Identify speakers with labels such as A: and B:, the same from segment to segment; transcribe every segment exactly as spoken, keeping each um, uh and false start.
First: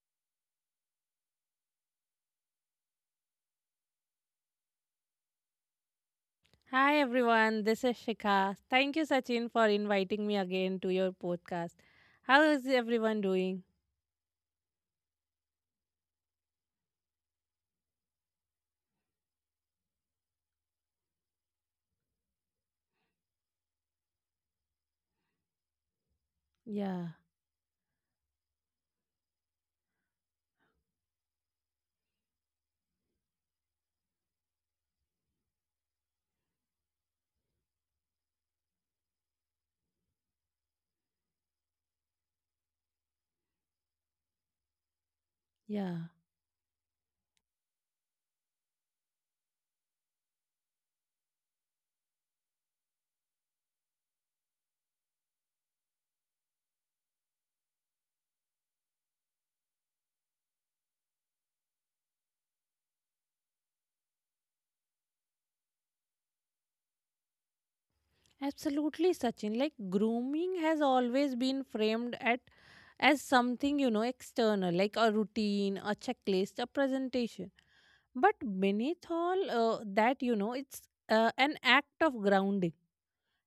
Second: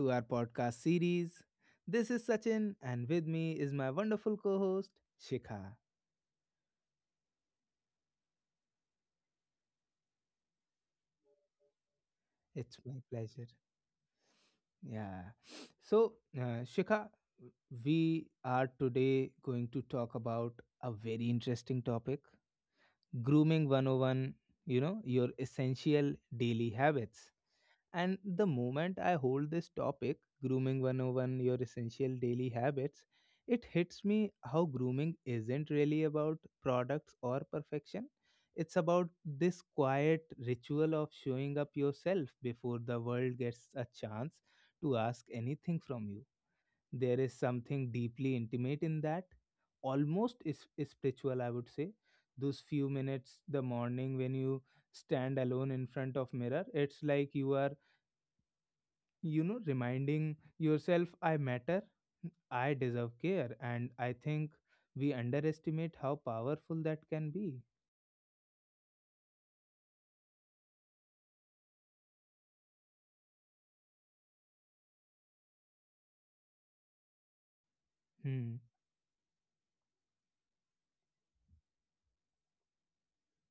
A: to our podcast series. This is Sachin, and with me is my wonderful co host, Shikha.
B: Hi everyone, this is Shikha. Thank you, Sachin, for inviting me again to your podcast. How is
A: It's my
B: everyone
A: pleasure.
B: doing?
A: Yeah. So, uh, Shikha, we are today going to talk about a very interesting topic grooming one oh one, you know, your essential daily
B: Yeah,
A: habits. And the moment I hold this topic, grooming one zero one, your essential daily habits, it hits me how grooming isn't really about products or perfection. It's about this quiet ritual of showing up yourself before the world gets a chance to ask anything
B: yeah,
A: from you. There is something deeply intimate in that, almost is, is spiritual, I would say. Those few minutes, the morning when you stand alone in front of mirror, it's like you are you know reminding yourself, I matter, I deserve care. And I think we underestimate how powerful that can be.
B: absolutely, Sachin. Like, grooming has always been framed at as something you know external, like a routine, a checklist, a presentation. But
A: Hmm.
B: beneath all uh, that, you know, it's uh, an act of grounding,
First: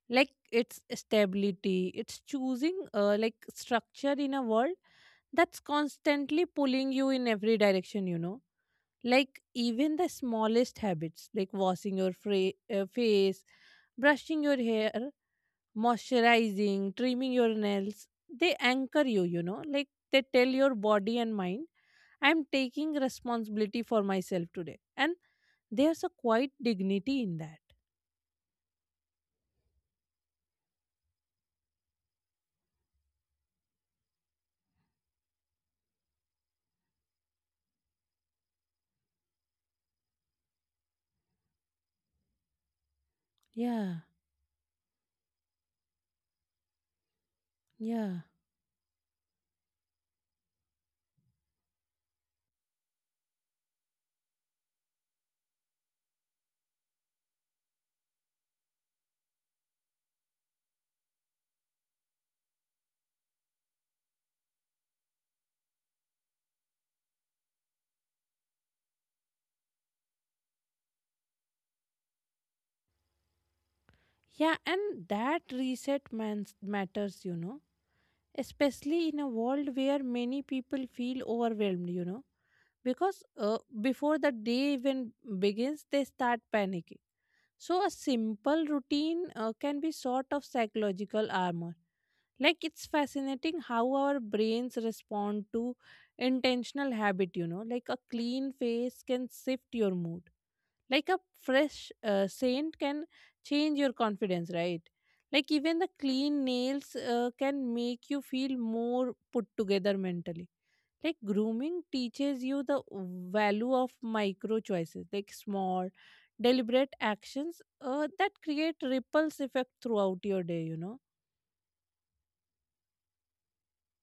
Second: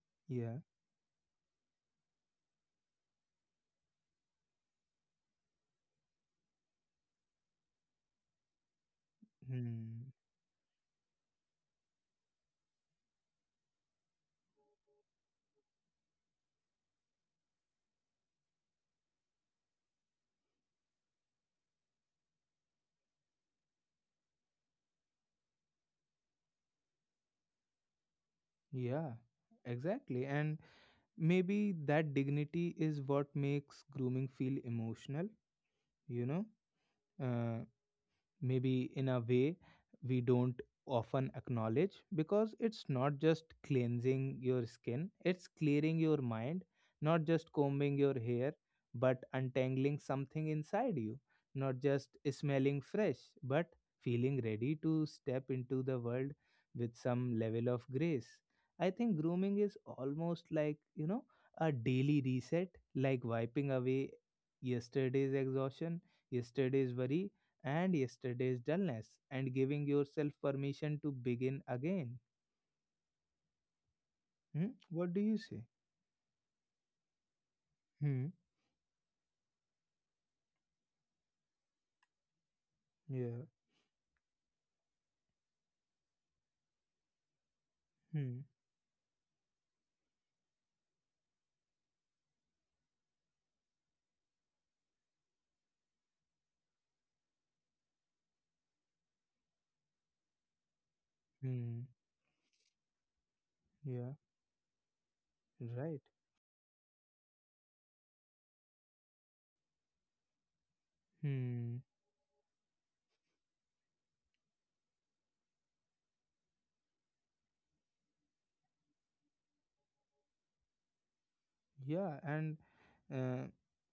B: like
A: Yeah.
B: it's stability, it's choosing uh, like structure in a world that's constantly pulling you in every direction, you know, like even the
A: Hmm.
B: smallest habits like washing your fra- uh, face, brushing your hair, moisturizing, trimming your nails. They anchor you, you know, like they tell your body and mind I'm taking responsibility for myself today, and there's a quiet dignity in that.
A: Yeah, exactly. And maybe that dignity is what makes grooming feel emotional, you know uh, maybe in a way we don't often acknowledge, because it's not just
B: Yeah.
A: cleansing your skin, it's clearing your mind, not just combing your
B: Yeah,
A: hair but untangling something inside you, not just smelling fresh but feeling ready to step into the world with some level of grace. I think grooming is almost like, you know a daily reset, like wiping away yesterday's exhaustion, yesterday's worry, and yesterday's dullness, and giving yourself permission to begin again.
B: Yeah,
A: Hmm? What
B: and
A: do you
B: that
A: say?
B: reset mans- matters, you know,
A: Hmm.
B: especially in a world where many people feel overwhelmed, you know, because
A: Yeah.
B: uh, before the day even begins, they start panicking. So, a
A: Hmm.
B: simple routine uh, can be sort of psychological armor. Like, it's fascinating how our brains respond to intentional habit, you know, like a clean face can shift your mood, like a fresh
A: Hmm.
B: uh, saint can change your
A: Yeah.
B: confidence, right? Like even the
A: Right.
B: clean nails uh, can make you feel more put together mentally. Like grooming
A: Hmm.
B: teaches you the value of micro choices, like small deliberate actions uh, that create ripples effect throughout your day, you know.
A: Yeah. And uh,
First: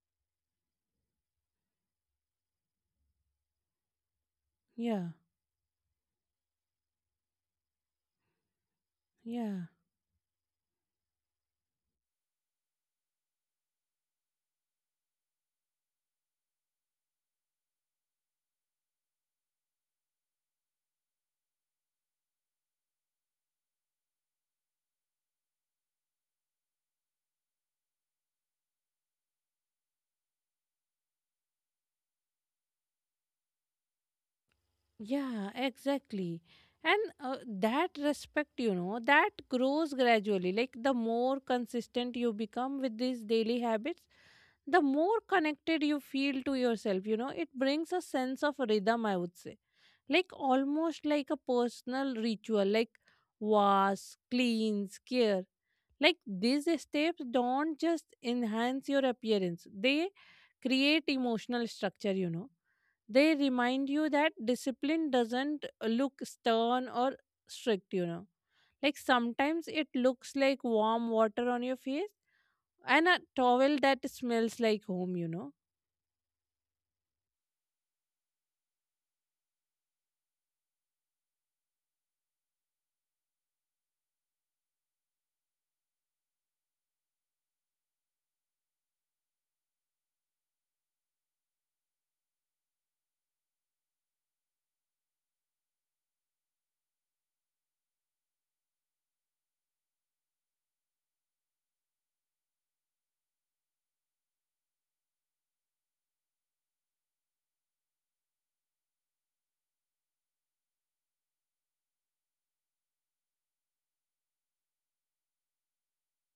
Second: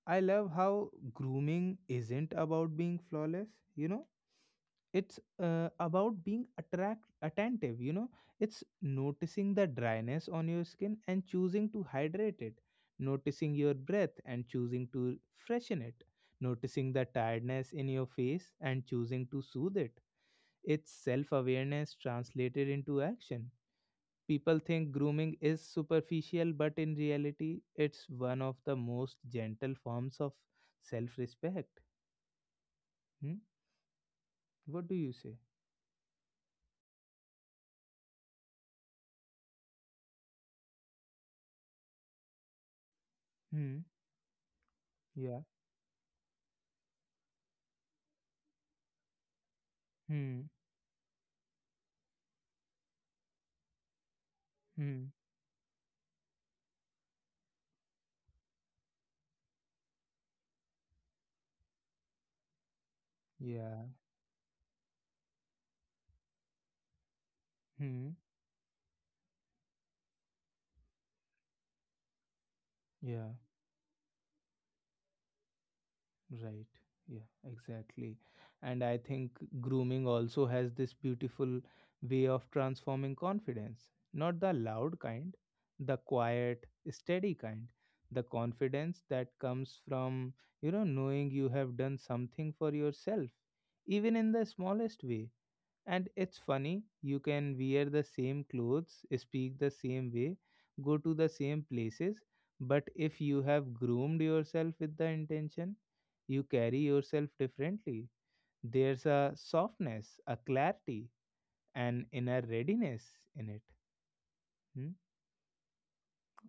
A: I love how grooming isn't about being flawless. You know,
B: Yeah
A: it's uh, about being attract attentive, you know it's noticing the
B: yeah.
A: dryness on your skin and choosing to hydrate it, noticing your breath and choosing to freshen it, noticing the tiredness in your face and choosing to soothe it. It's self awareness translated into action. People think grooming is superficial, but in reality it's one of the most gentle forms of self respect. Hmm? What do you say?
B: Yeah, exactly. And uh, that respect, you know, that grows gradually. Like the more consistent you become with these daily
A: Hmm.
B: habits, the more
A: Yeah.
B: connected you feel to yourself. You know, it brings a sense of rhythm, I would say. Like
A: Hmm.
B: almost like a personal ritual, like wash, cleanse,
A: Hmm.
B: care. Like these steps don't just enhance your appearance, they create emotional structure, you know. They
A: Yeah.
B: remind you that discipline doesn't look stern or strict,
A: Hmm.
B: you know. Like sometimes it looks like warm water on your face and a
A: Yeah.
B: towel that smells like home, you know.
A: Right. Yeah. Exactly. And I think grooming also has this beautiful way of transforming confidence. Not the loud kind, the quiet, steady kind. The confidence that comes from, you know, knowing you have done something for yourself, even in the smallest way. And it's funny, you can wear the same clothes, speak the same way, go to the same places, but if you have groomed yourself with the intention, you carry yourself differently. There's a softness, a clarity, an inner readiness in it. Hmm?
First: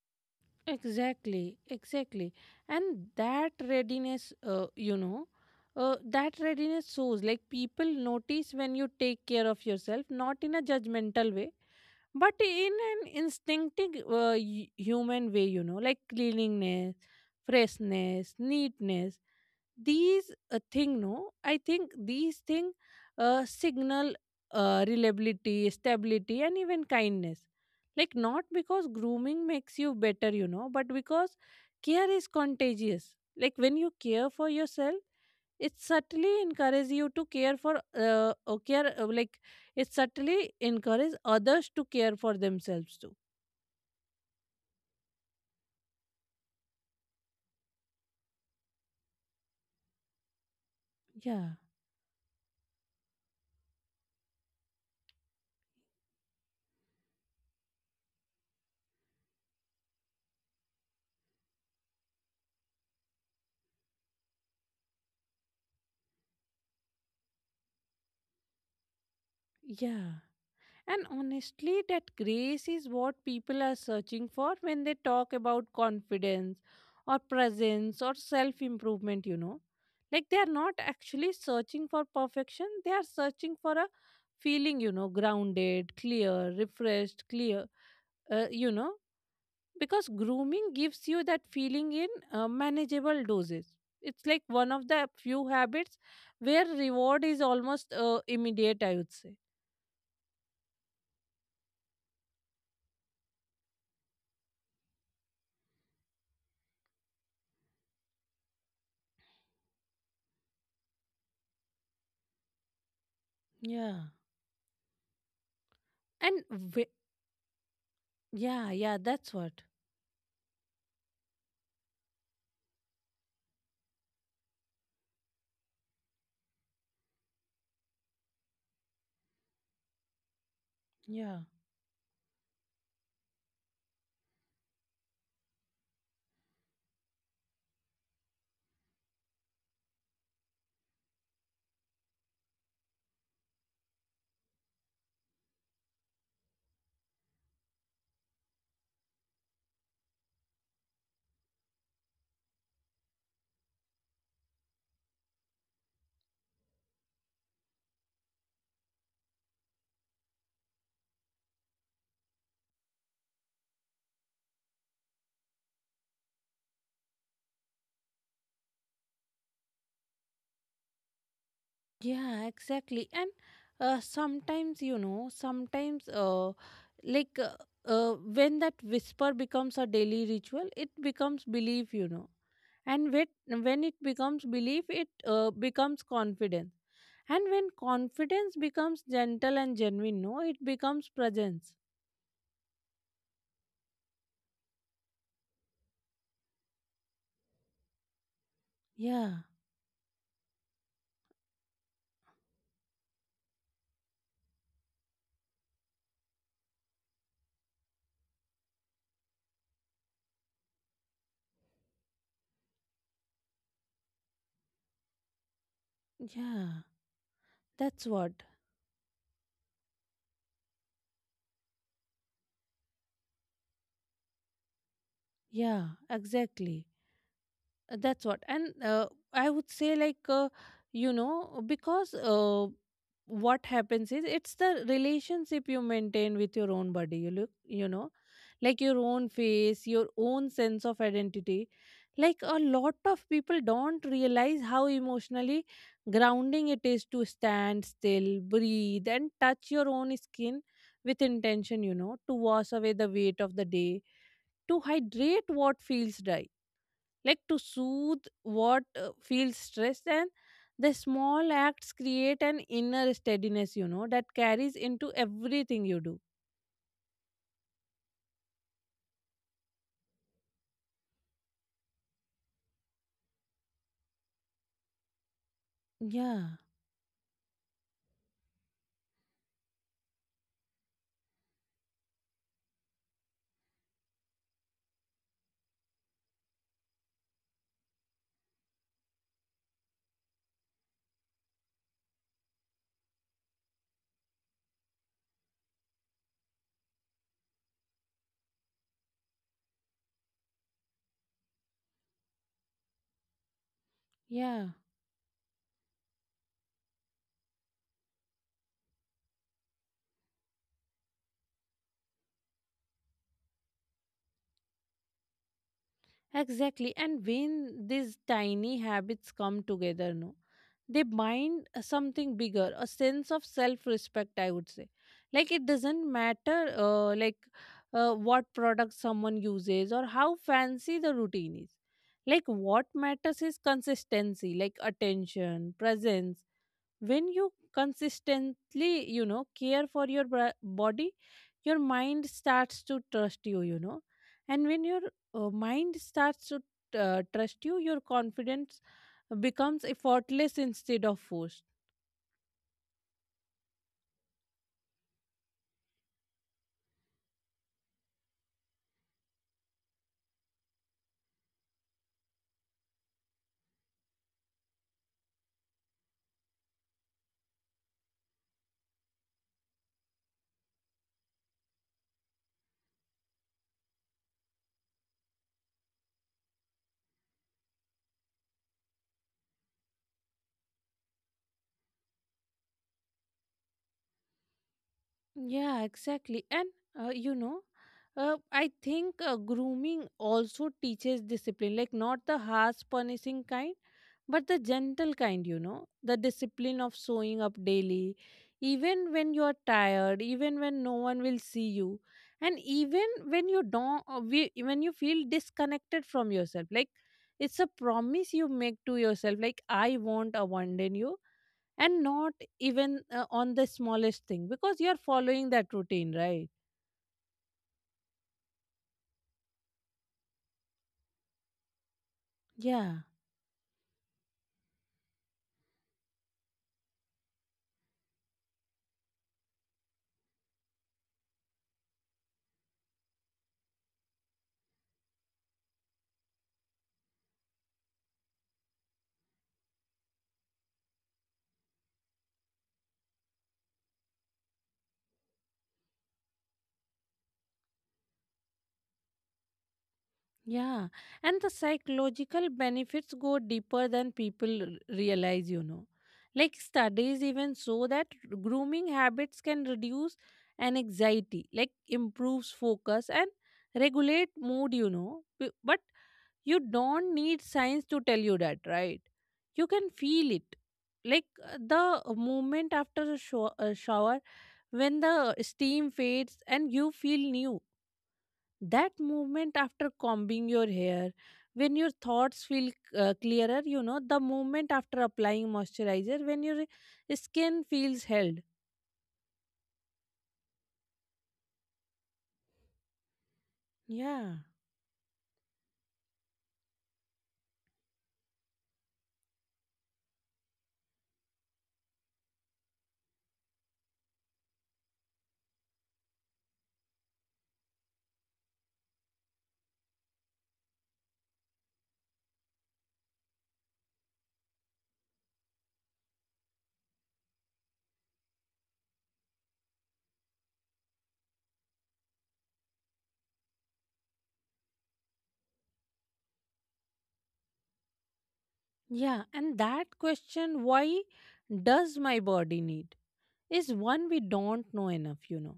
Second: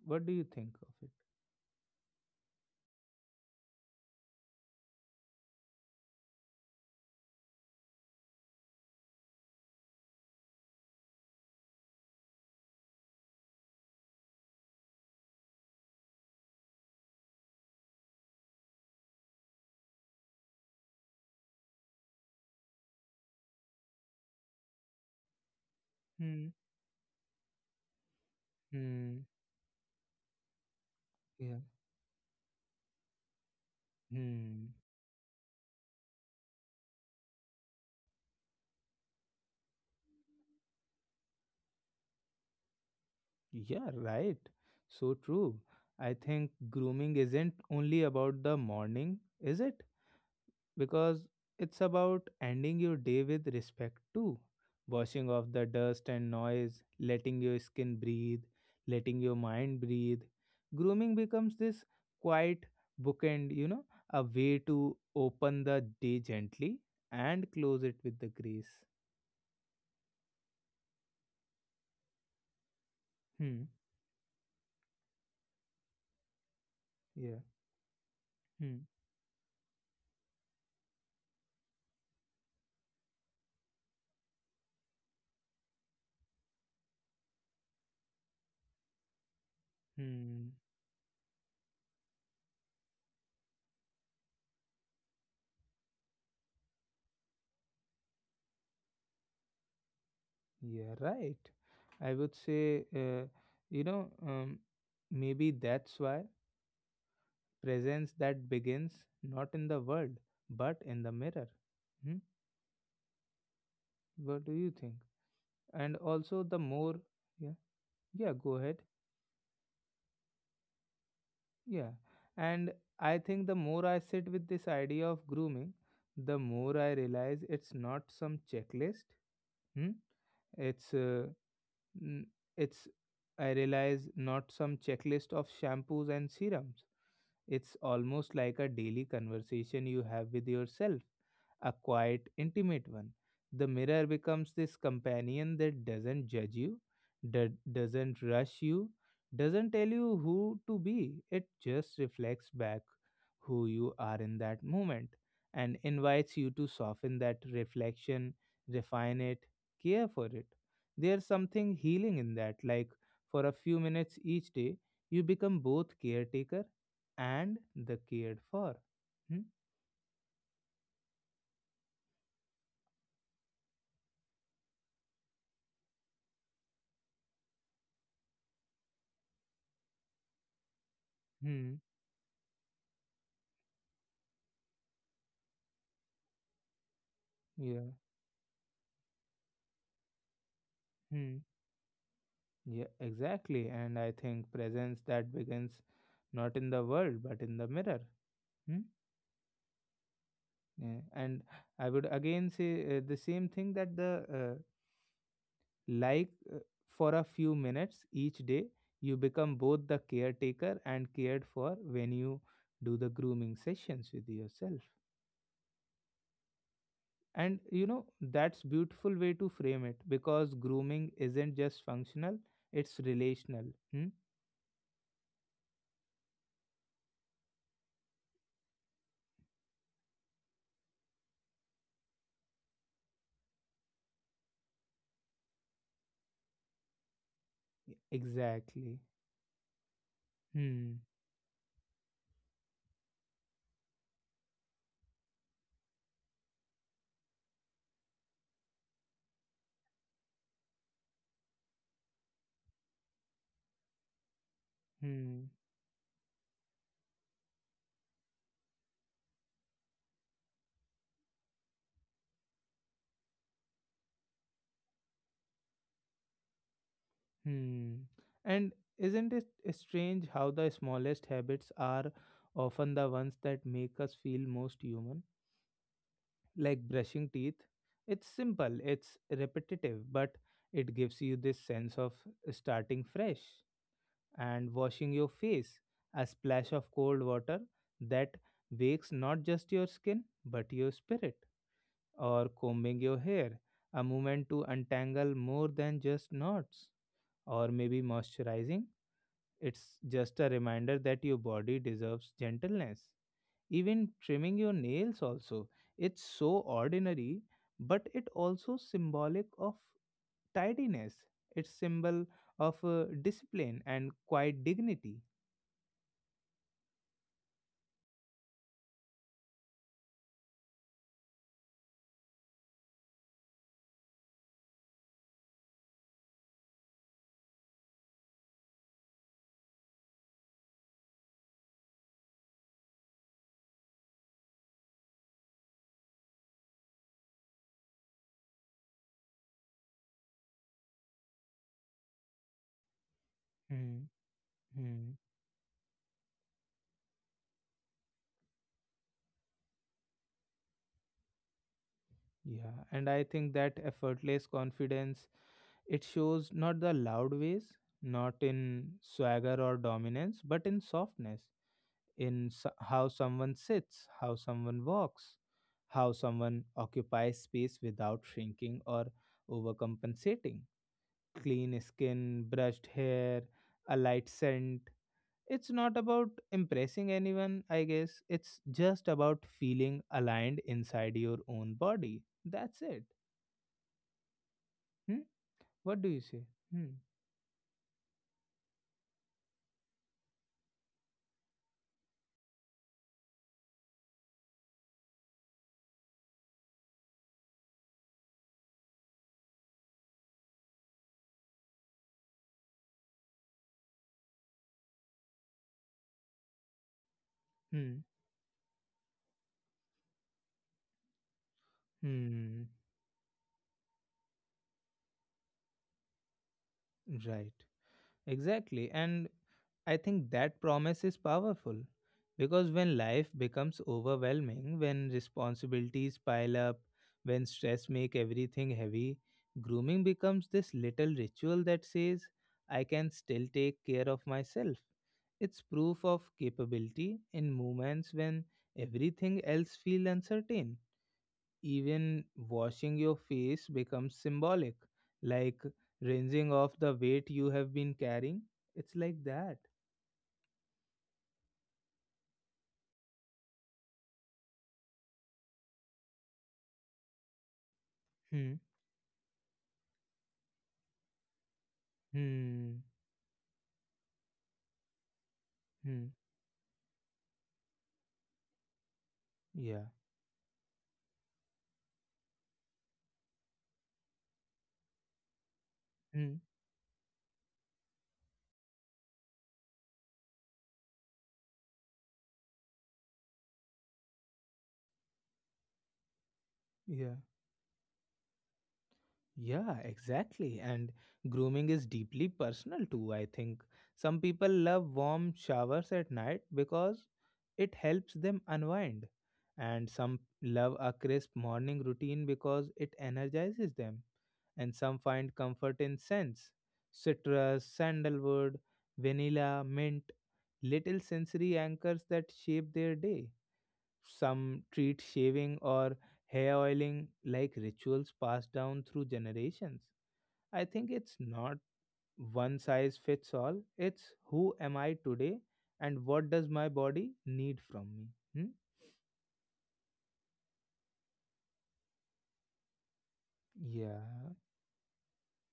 A: What do you think of it?
B: Exactly, exactly. And that readiness, uh, you know, uh, that readiness shows, like people notice when you take care of yourself, not in a judgmental way, but in an instinctive uh, hu- human way, you know, like cleanliness, freshness, neatness. These uh, thing, no, I think these thing uh, signal uh, reliability, stability,
A: Hmm.
B: and even kindness. Like not because
A: Hmm.
B: grooming makes you better, you know, but because
A: Yeah.
B: care is contagious. Like when you care for
A: Hmm.
B: yourself, it subtly encourages you to care for uh, uh, care uh, like it subtly encourages others to care for themselves too.
A: Yeah, right. So true. I think grooming isn't only about the morning, is it? Because
B: Yeah
A: it's about ending your day with respect too. Washing off the dust and noise, letting your skin breathe, letting your mind breathe. Grooming becomes this quiet bookend, you know, a way to open the day gently and close it with the grace.
B: yeah. And honestly, that grace is what people
A: Hmm.
B: are searching for when they talk about confidence or
A: Yeah.
B: presence or self
A: Hmm.
B: improvement, you know. Like they are not actually searching for perfection, they are searching for a feeling, you know, grounded, clear, refreshed, clear, uh, you know, because
A: Hmm.
B: grooming gives you that feeling in uh, manageable doses. It's like one of the few habits where reward is almost uh, immediate, I would say.
A: Yeah. Right. I would say, uh, you know, um, Maybe that's why presence that begins not in the world but in the mirror. Hmm?
B: Yeah.
A: What do you think? And also
B: And
A: the
B: wh-
A: more, yeah, yeah, go
B: Yeah,
A: ahead.
B: yeah, that's what.
A: Yeah and I think the more I sit with this idea of grooming, the more I realize it's not some checklist. Hmm? It's uh,
B: Yeah.
A: n- it's I realize not some checklist of shampoos and serums. It's almost like a daily conversation you have with yourself, a quiet, intimate one. The mirror becomes this companion that doesn't judge you, that doesn't rush you, doesn't tell you who to be. It just reflects back who you are in that moment and invites you to soften that reflection, refine it, care for it. There's something healing in that, like for a few minutes each day, you become both caretaker and the cared for. Hmm?
B: Yeah, exactly. And uh, sometimes, you know, sometimes, uh, like uh, uh, when that whisper becomes a daily ritual, it becomes
A: Hmm.
B: belief, you know. And when, when it becomes belief, it uh, becomes confidence. And when
A: Yeah.
B: confidence becomes gentle and genuine, no, it becomes
A: Hmm.
B: presence.
A: Yeah, exactly. And I think presence that begins not in the world but in the mirror. Hmm?
B: Yeah,
A: Yeah. And I would again say, uh, the same thing that the uh, like uh, for a few minutes each day, you become both the caretaker and cared for when you do the grooming sessions with yourself.
B: yeah,
A: And you know,
B: that's what.
A: that's beautiful way to frame it, because grooming isn't just functional, it's relational. Hmm?
B: Yeah, exactly. Uh, that's what. And uh, I would say like uh, you know, because uh, what happens is it's the relationship you maintain with your own body you look, you know, like your
A: Exactly.
B: own face, your own sense of
A: Hmm.
B: identity. Like a lot of people don't realize how emotionally grounding it is to stand still, breathe, and touch your own skin with intention, you know, to wash away the weight of the day, to
A: Hmm.
B: hydrate what feels dry, like to soothe what uh, feels stressed, and the small acts create an inner steadiness, you know, that carries into everything you do.
A: Hmm. And isn't it strange how the smallest habits are often the ones that make us feel most human?
B: Yeah
A: Like brushing teeth. It's simple, it's repetitive, but it gives you this sense of starting fresh. And washing your face, a splash of cold water that wakes not just your skin, but your spirit. Or combing your hair, a moment to untangle more than just knots. Or maybe moisturizing, it's just a reminder that your body deserves gentleness. Even trimming
B: yeah.
A: your nails, also. It's so ordinary, but it also symbolic of tidiness. It's symbol of uh, discipline and quiet dignity.
B: Exactly. And when these tiny habits come together, no, they bind something bigger, a sense of self respect, I would say. Like it doesn't matter, uh, like uh, what product someone uses or how fancy the routine is. Like what matters is consistency, like attention, presence. When you consistently, you know, care for your bra- body, your mind starts to trust you, you know.
A: Hmm.
B: And when your
A: Hmm.
B: uh, mind starts to uh, trust you, your confidence becomes effortless instead of forced.
A: Yeah, and I think that effortless confidence, it shows not the loud ways, not in swagger or dominance, but in softness, in so- how someone sits, how someone walks, how someone occupies space without shrinking or overcompensating. Clean skin, brushed hair, a light scent. It's not about impressing anyone, I guess. It's just about feeling aligned inside your own body. That's it. Hmm?
B: Yeah,
A: What do you
B: exactly.
A: say?
B: And
A: Hmm.
B: uh, you know, uh, I think uh, grooming also teaches discipline, like not the harsh punishing kind. But the gentle kind, you know, the discipline of showing up daily, even when you are tired, even when no one will see you, and even when you don't, uh, we- when you feel disconnected from yourself. Like it's a
A: Hmm.
B: promise you make to yourself, like I won't abandon you, and not
A: Hmm.
B: even uh, on the smallest thing because you are following that routine, right?
A: Right. Exactly. And I think that promise is powerful, because
B: Yeah.
A: when life becomes overwhelming, when responsibilities pile up, when stress make everything heavy, grooming becomes this little ritual that says, I can still take care of myself. It's proof of capability in moments when everything else feels uncertain. Even washing your face becomes symbolic, like rinsing off the weight you have been carrying. It's like that.
B: Yeah, and the psychological benefits go deeper than people r- realize, you know. Like studies even show that
A: Hmm.
B: grooming habits can reduce an anxiety, like improves
A: Hmm.
B: focus and regulate mood, you know. B- But
A: Hmm.
B: you don't need science to tell you that, right? You can
A: Yeah.
B: feel it. Like uh, the moment after a, show- a shower, when the steam fades
A: Hmm.
B: and you feel new, that movement after combing your hair, when your thoughts feel uh, clearer, you know, the movement after applying moisturizer when your
A: Yeah.
B: skin feels held.
A: Yeah, exactly. And grooming is deeply personal too, I think. Some
B: Yeah
A: people love warm showers at night because it helps them unwind. And some love a crisp morning routine because it energizes them. And some find comfort in scents, citrus, sandalwood, vanilla, mint, little sensory anchors that shape their day. Some treat shaving or hair oiling like rituals passed down through generations. I think it's not one size fits all, it's who am I today and what does my body need from me? Hmm?
B: yeah. And that question, why does my body need, is one we
A: Yeah.
B: don't know enough, you know.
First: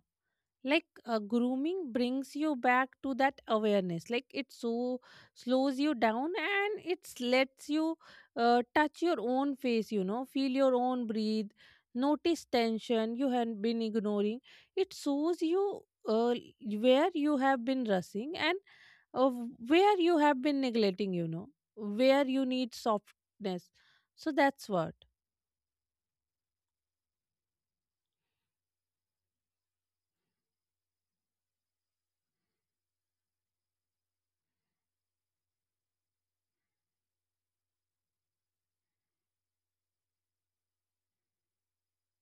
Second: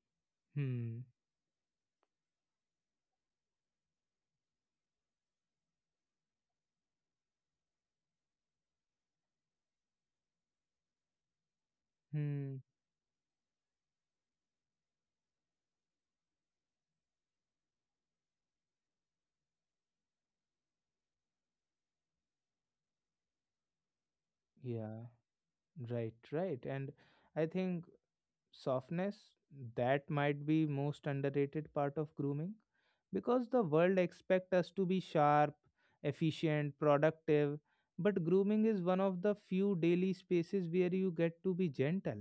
B: Like
A: Hmm.
B: uh, grooming brings you back to that awareness, like it so slows you down and it lets you uh, touch your own face, you know, feel your own breathe, notice
A: Hmm.
B: tension you had been ignoring. It shows you uh, where you have been rushing, and uh, where you have been neglecting, you know, where you need softness. So that's what.
A: Yeah. Right, right. And I think softness, that might be most underrated part of grooming, because the world expect us to be sharp, efficient, productive, but grooming is one of the few daily spaces where you get to be gentle,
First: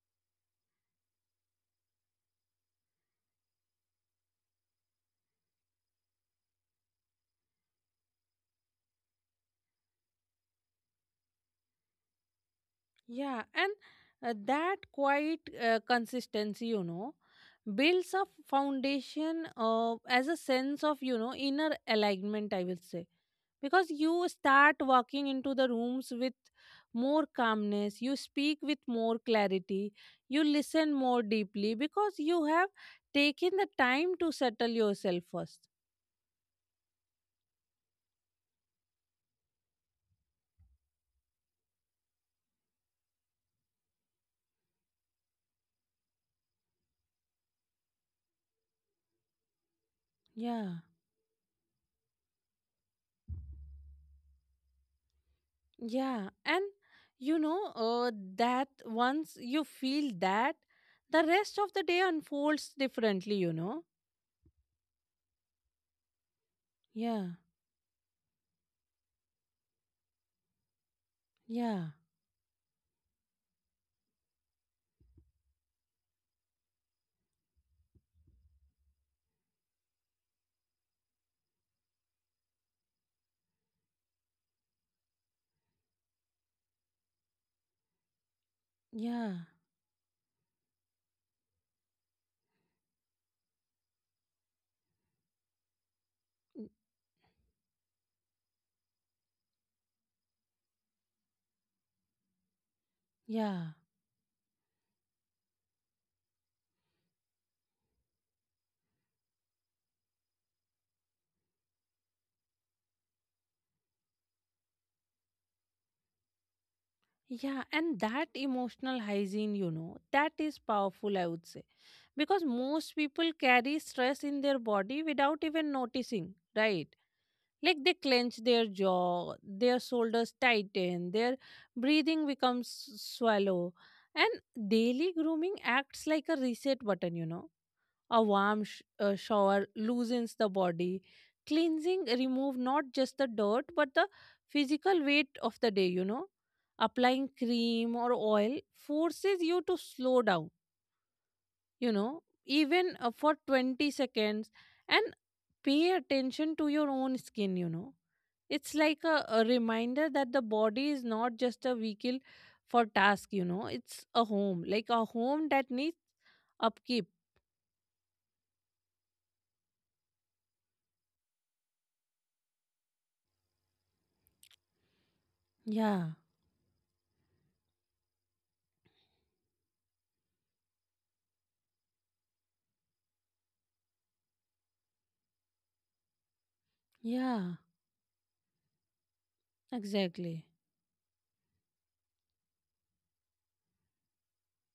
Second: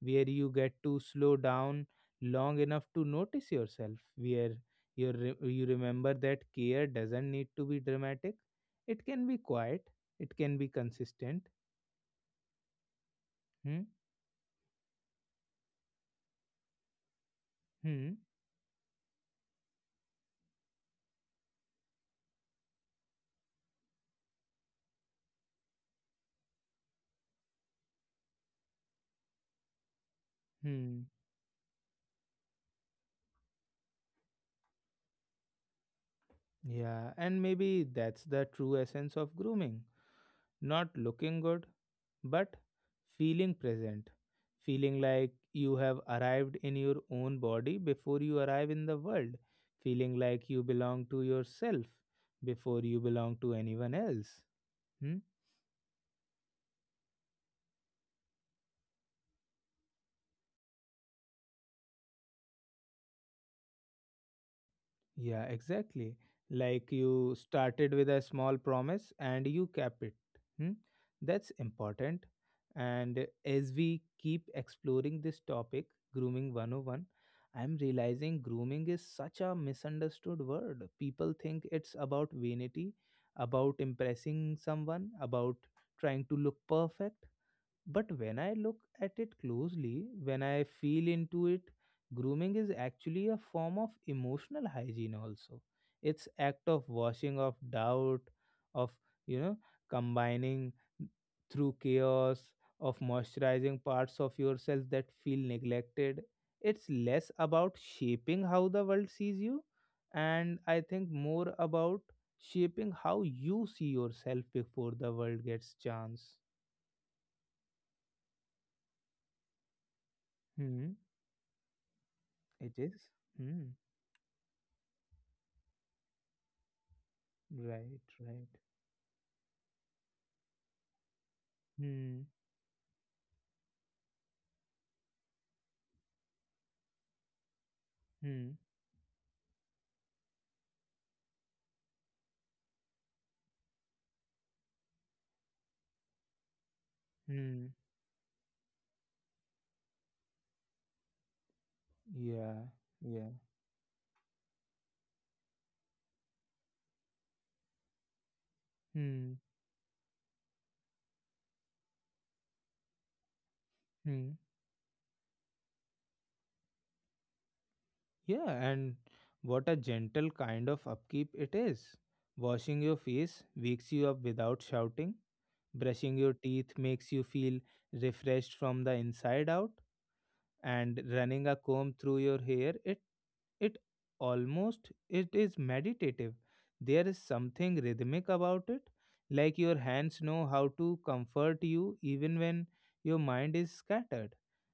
A: where you get to slow down long enough to notice yourself, where you re- you remember that care doesn't need to be dramatic. It can be quiet, it can be consistent.
B: Yeah, and
A: Hmm.
B: uh, that quiet uh, consistency, you know, builds
A: Hmm.
B: a foundation uh, as a sense of, you know, inner alignment, I will say. Because you start walking into the rooms with more calmness, you speak with more clarity, you listen
A: Hmm.
B: more deeply because you have taken the time to settle yourself first.
A: Yeah, and maybe that's the true essence of grooming, not looking good, but feeling present, feeling like you have arrived in your own body before you arrive in the world, feeling like you
B: Yeah.
A: belong to yourself before you belong to anyone else. Hmm?
B: Yeah, and you know, uh, that once you feel that, the rest of the day unfolds differently, you know?
A: Yeah, exactly. Like
B: Yeah,
A: you started with a small promise and you kept it. Hmm? That's
B: yeah,
A: important. And as we keep exploring this topic, grooming one oh one, I'm realizing grooming is such a misunderstood word. People think it's about vanity, about impressing someone, about trying to look perfect. But when I look at
B: yeah,
A: it closely, when I feel into it, grooming is actually a form of emotional hygiene also. It's act
B: y-
A: of washing of doubt, of, you know, combining through chaos, of
B: yeah,
A: moisturizing parts of yourself that feel neglected. It's less about shaping how the world sees you, and I think more about shaping how you see yourself before the world gets chance.
B: yeah. And that emotional hygiene, you know, that is
A: Hmm.
B: powerful, I would say. Because
A: It
B: most
A: is.
B: people
A: Hmm.
B: carry stress in their body without even noticing, right? Like they
A: Right.
B: clench
A: Right.
B: their jaw, their shoulders tighten, their
A: Hmm.
B: breathing becomes swallow. And daily grooming acts like a reset button, you know. A
A: Hmm.
B: warm sh- uh, shower loosens the body. Cleansing remove not just the dirt but the physical weight of the day, you know. Applying
A: Hmm.
B: cream or oil forces you to slow down, you know,
A: Yeah.
B: even uh,
A: Yeah.
B: for twenty seconds and pay attention to your own skin, you know. It's like a,
A: Hmm.
B: a reminder that the body is not just a vehicle for task, you know, it's a
A: Hmm.
B: home, like a home that needs upkeep.
A: Yeah, and what a gentle kind of upkeep it is. Washing your face wakes you up without shouting.
B: Yeah,
A: Brushing your teeth makes you feel refreshed from the inside out. And running a comb through your hair, it it almost it is meditative. There is
B: yeah,
A: something rhythmic about it, like your hands know
B: exactly.
A: how to comfort you even when your mind is scattered.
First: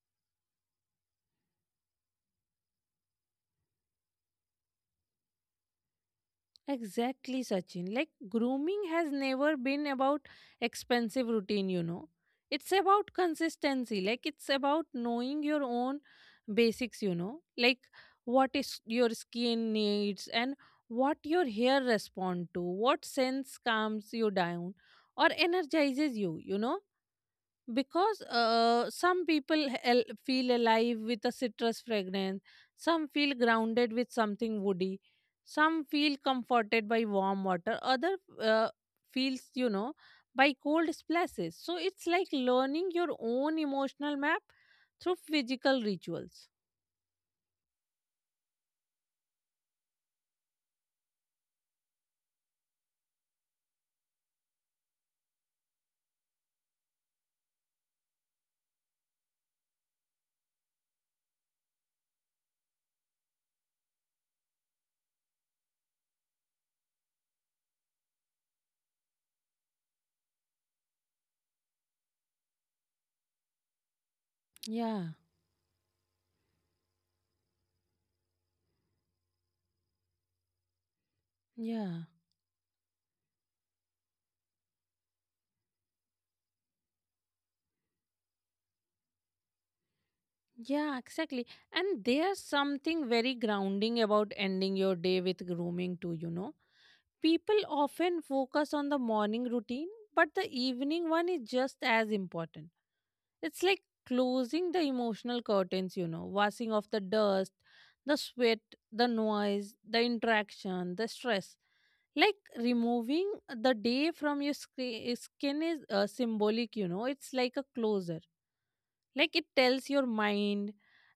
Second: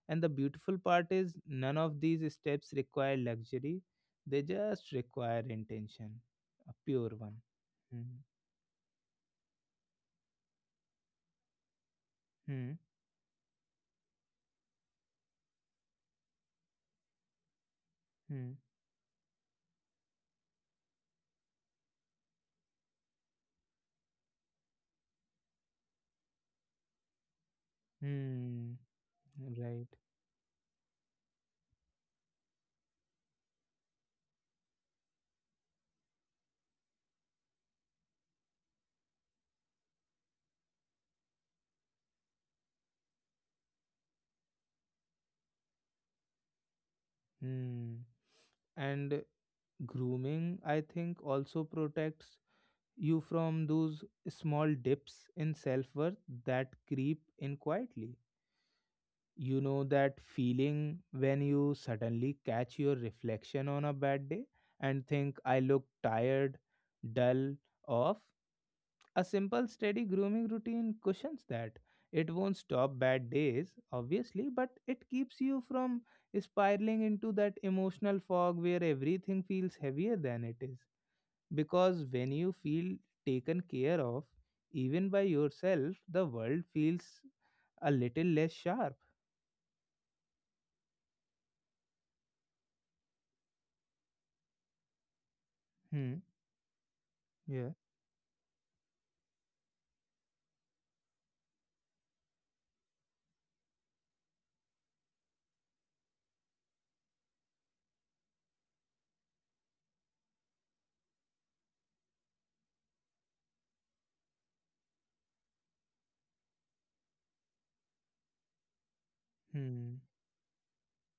A: And the beautiful part is none of these steps require luxury, they just require intention, a pure one.
B: Exactly, Sachin.
A: Hmm.
B: Like, grooming has never been about expensive routine, you know. It's
A: Hmm.
B: about consistency. Like, it's about knowing your own basics, you know. Like, what
A: Hmm.
B: is your skin needs and what your hair respond to, what sense calms you down or energizes you, you know, because
A: Hmm.
B: uh, some people
A: Right.
B: he- feel alive with a citrus fragrance, some feel grounded with something woody, some feel comforted by warm water, other uh, feels, you know, by cold splashes. So it's like learning your own emotional map through physical rituals.
A: Hmm. And grooming, I think, also protects you from those small dips in self worth that creep in quietly. You know that feeling when you suddenly catch your reflection on a bad day and think, I look tired, dull, off. A simple, steady grooming routine cushions that. It won't stop bad days, obviously, but it
B: Yeah.
A: keeps you from spiraling into that emotional fog where everything feels heavier than it is. Because
B: Yeah,
A: when you feel taken care of, even by yourself, the world feels a little less sharp.
B: Yeah, exactly. And there's something very grounding about ending your day with grooming,
A: Hmm.
B: too, you know. People
A: Yeah.
B: often focus on the morning routine, but the evening one is just as important. It's like closing the emotional curtains, you know, washing off the dust, the sweat, the noise, the interaction, the stress. Like removing the day from your scre- skin is uh, symbolic, you know, it's like a closer, like it tells
A: Hmm.
B: your mind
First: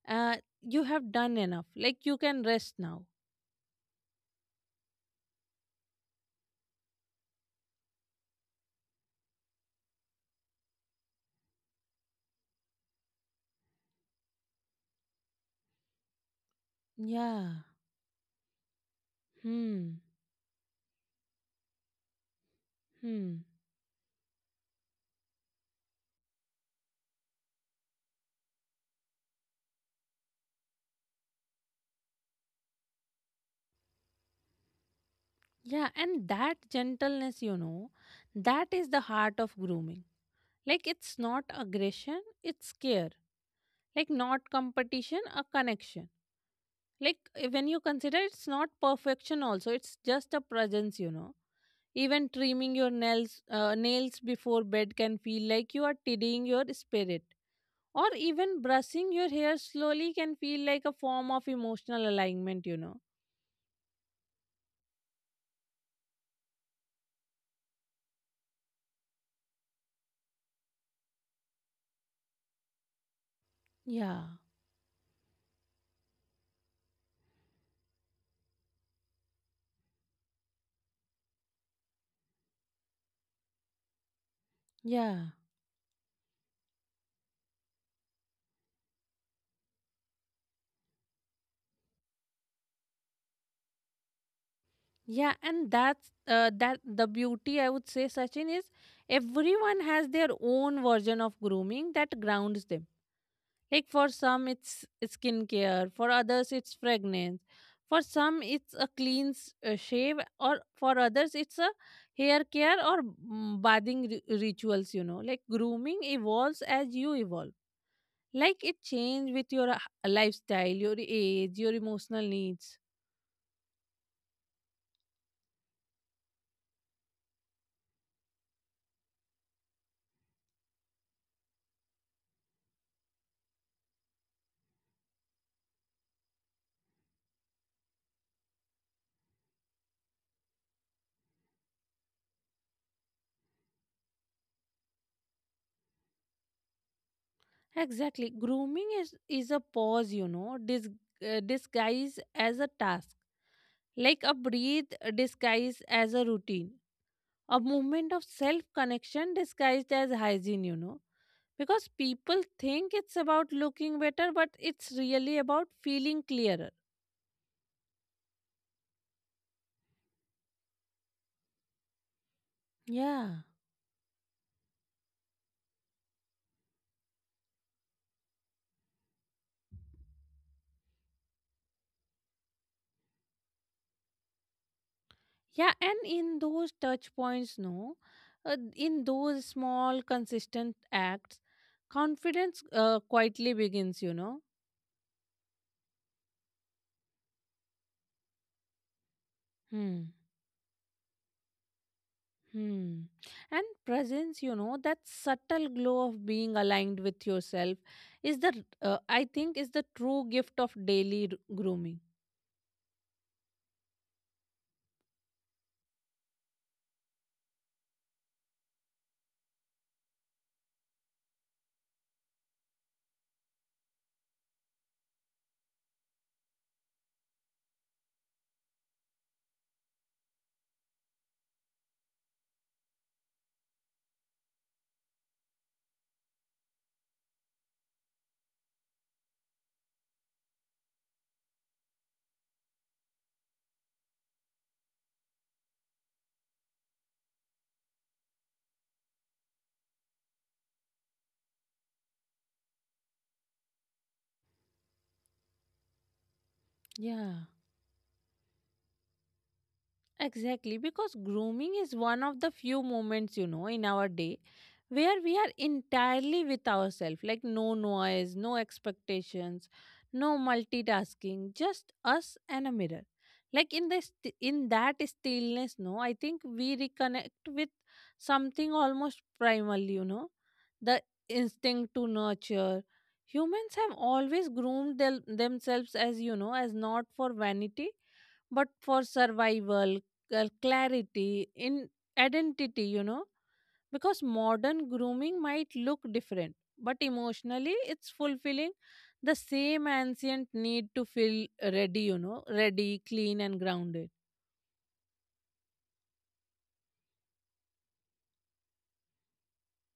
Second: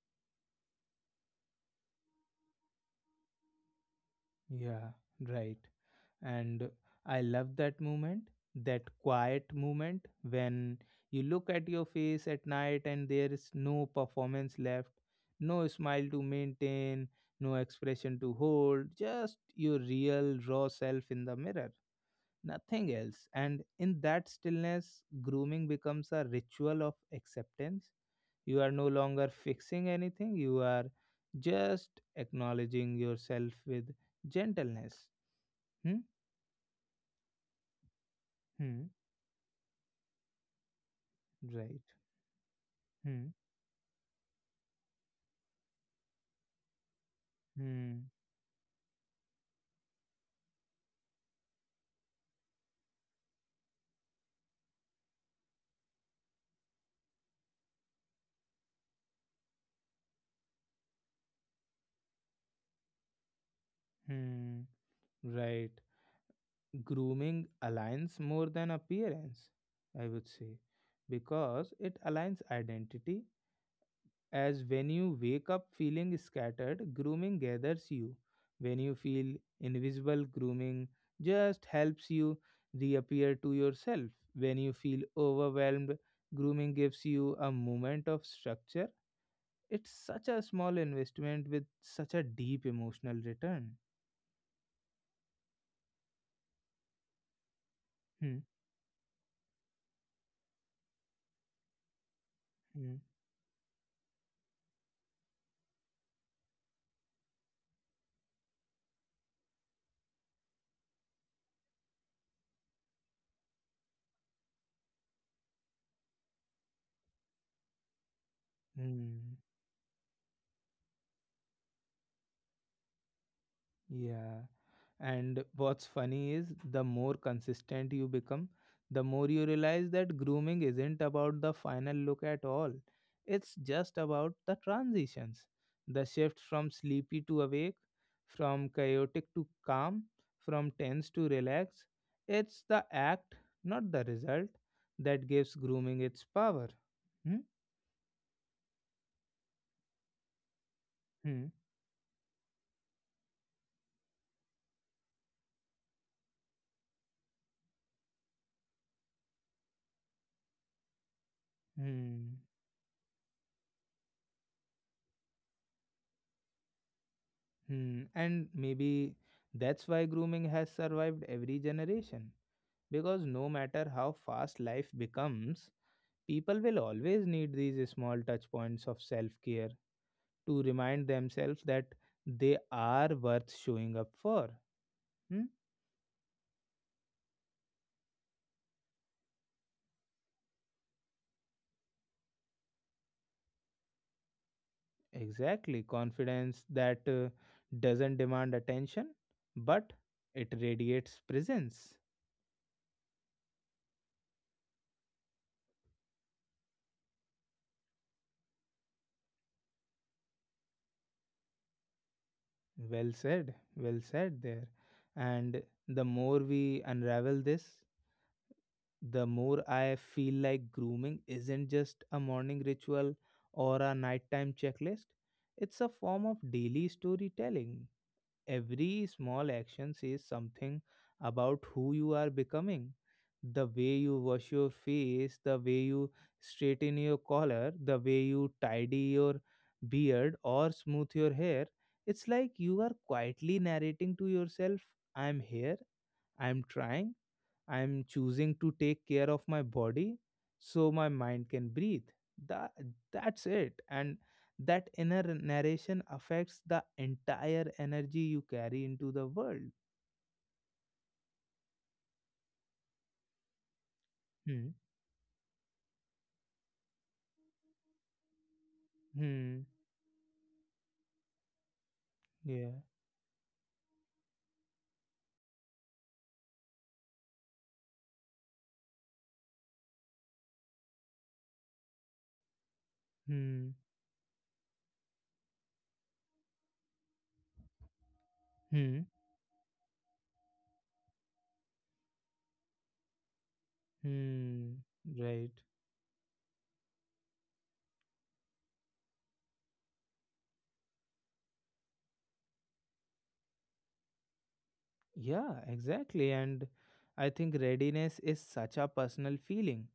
B: uh, you have done enough, like you can rest now.
A: Yeah. Right. And I love that moment, that quiet moment when you look at your face at night and there is no performance left, no smile to maintain,
B: Yeah.
A: no expression to hold, just your
B: Hmm.
A: real raw self in the mirror. Nothing else.
B: Hmm.
A: And in that stillness, grooming becomes a ritual of acceptance. You are no longer fixing anything, you are just acknowledging yourself with gentleness.
B: Yeah,
A: Hmm?
B: and that gentleness, you know, that is
A: Hmm.
B: the heart of grooming. Like it's not
A: Right.
B: aggression, it's care.
A: Hmm.
B: Like not competition, a connection. Like eh, when you
A: Hmm.
B: consider it's not perfection also, it's just a presence, you know. Even trimming your nails uh, nails before bed can feel like you are tidying your spirit, or even brushing your hair slowly can feel like a form of emotional alignment, you know.
A: Hmm. Right. Grooming aligns more than appearance, I would say, because it aligns identity
B: Yeah.
A: as when you wake up feeling scattered, grooming gathers you. When you feel invisible, grooming just helps you reappear to yourself. When you feel
B: Yeah.
A: overwhelmed, grooming gives you a moment of structure. It's such a small investment with such a deep emotional return.
B: yeah and that's uh, that the beauty I would say,
A: Hmm.
B: Sachin, is everyone has their own version of grooming that grounds them.
A: Hmm.
B: Like for some it's skincare, for others it's fragrance, for some it's a clean s- uh, shave, or for others it's a hair care, or mm, bathing ri- rituals, you know. Like grooming evolves as you evolve. Like it change
A: Hmm.
B: with your uh, lifestyle, your age, your emotional needs.
A: Yeah. And what's funny is the more consistent you become, the more you realize that grooming isn't about the final look at all. It's just about the transitions, the shift from sleepy to awake, from chaotic to calm, from tense to relaxed. It's the act, not the result, that gives grooming its power. Hmm?
B: Exactly. Grooming is, is a pause, you know, dis, uh,
A: Hmm.
B: disguise as a task. Like a breathe disguised as a routine. A movement of self connection disguised as hygiene, you know. Because
A: Hmm.
B: people think it's about looking better, but it's really about feeling clearer.
A: Hmm. And maybe that's why grooming has survived every generation because
B: Yeah.
A: no matter how fast life becomes, people will always need these small touch points of self care to remind themselves that they are worth showing up for. Hmm?
B: Yeah, and in those touch points, no, uh, in those small, consistent acts, confidence uh, quietly begins, you know.
A: Exactly. Confidence that uh, doesn't demand attention, but
B: Hmm.
A: it radiates presence.
B: Hmm. And presence, you know, that subtle glow of being aligned with yourself is the, uh, I think, is the true gift of daily r- grooming.
A: Well said. Well said there. And the more we unravel this, the more I feel like grooming isn't just a morning ritual or a nighttime checklist. It's a form of daily storytelling. Every small action says something about who you are becoming. The way you wash your face, the way you straighten your collar, the way you tidy your beard or smooth your hair. It's like you are quietly narrating to yourself, I'm here, I'm trying, I am choosing to take care of my body so my mind can breathe. That, that's it. And that inner narration affects the
B: Yeah.
A: entire energy you carry into the world.
B: Exactly, because grooming is one of the few moments, you know, in our day
A: Hmm.
B: where we are entirely with ourselves, like no noise, no
A: Hmm.
B: expectations, no multitasking, just us and a
A: Yeah.
B: mirror. Like in this in that stillness, no, I think we reconnect with something almost primal, you know, the instinct to nurture.
A: Hmm.
B: Humans have always groomed thel- themselves as, you know, as not for vanity but for
A: Hmm.
B: survival, uh, clarity, in identity, you know, because
A: Hmm.
B: modern grooming
A: Right.
B: might look different, but emotionally it's fulfilling the same ancient need to feel ready, you know, ready, clean, and grounded.
A: Yeah, exactly. And I think readiness is such a personal feeling.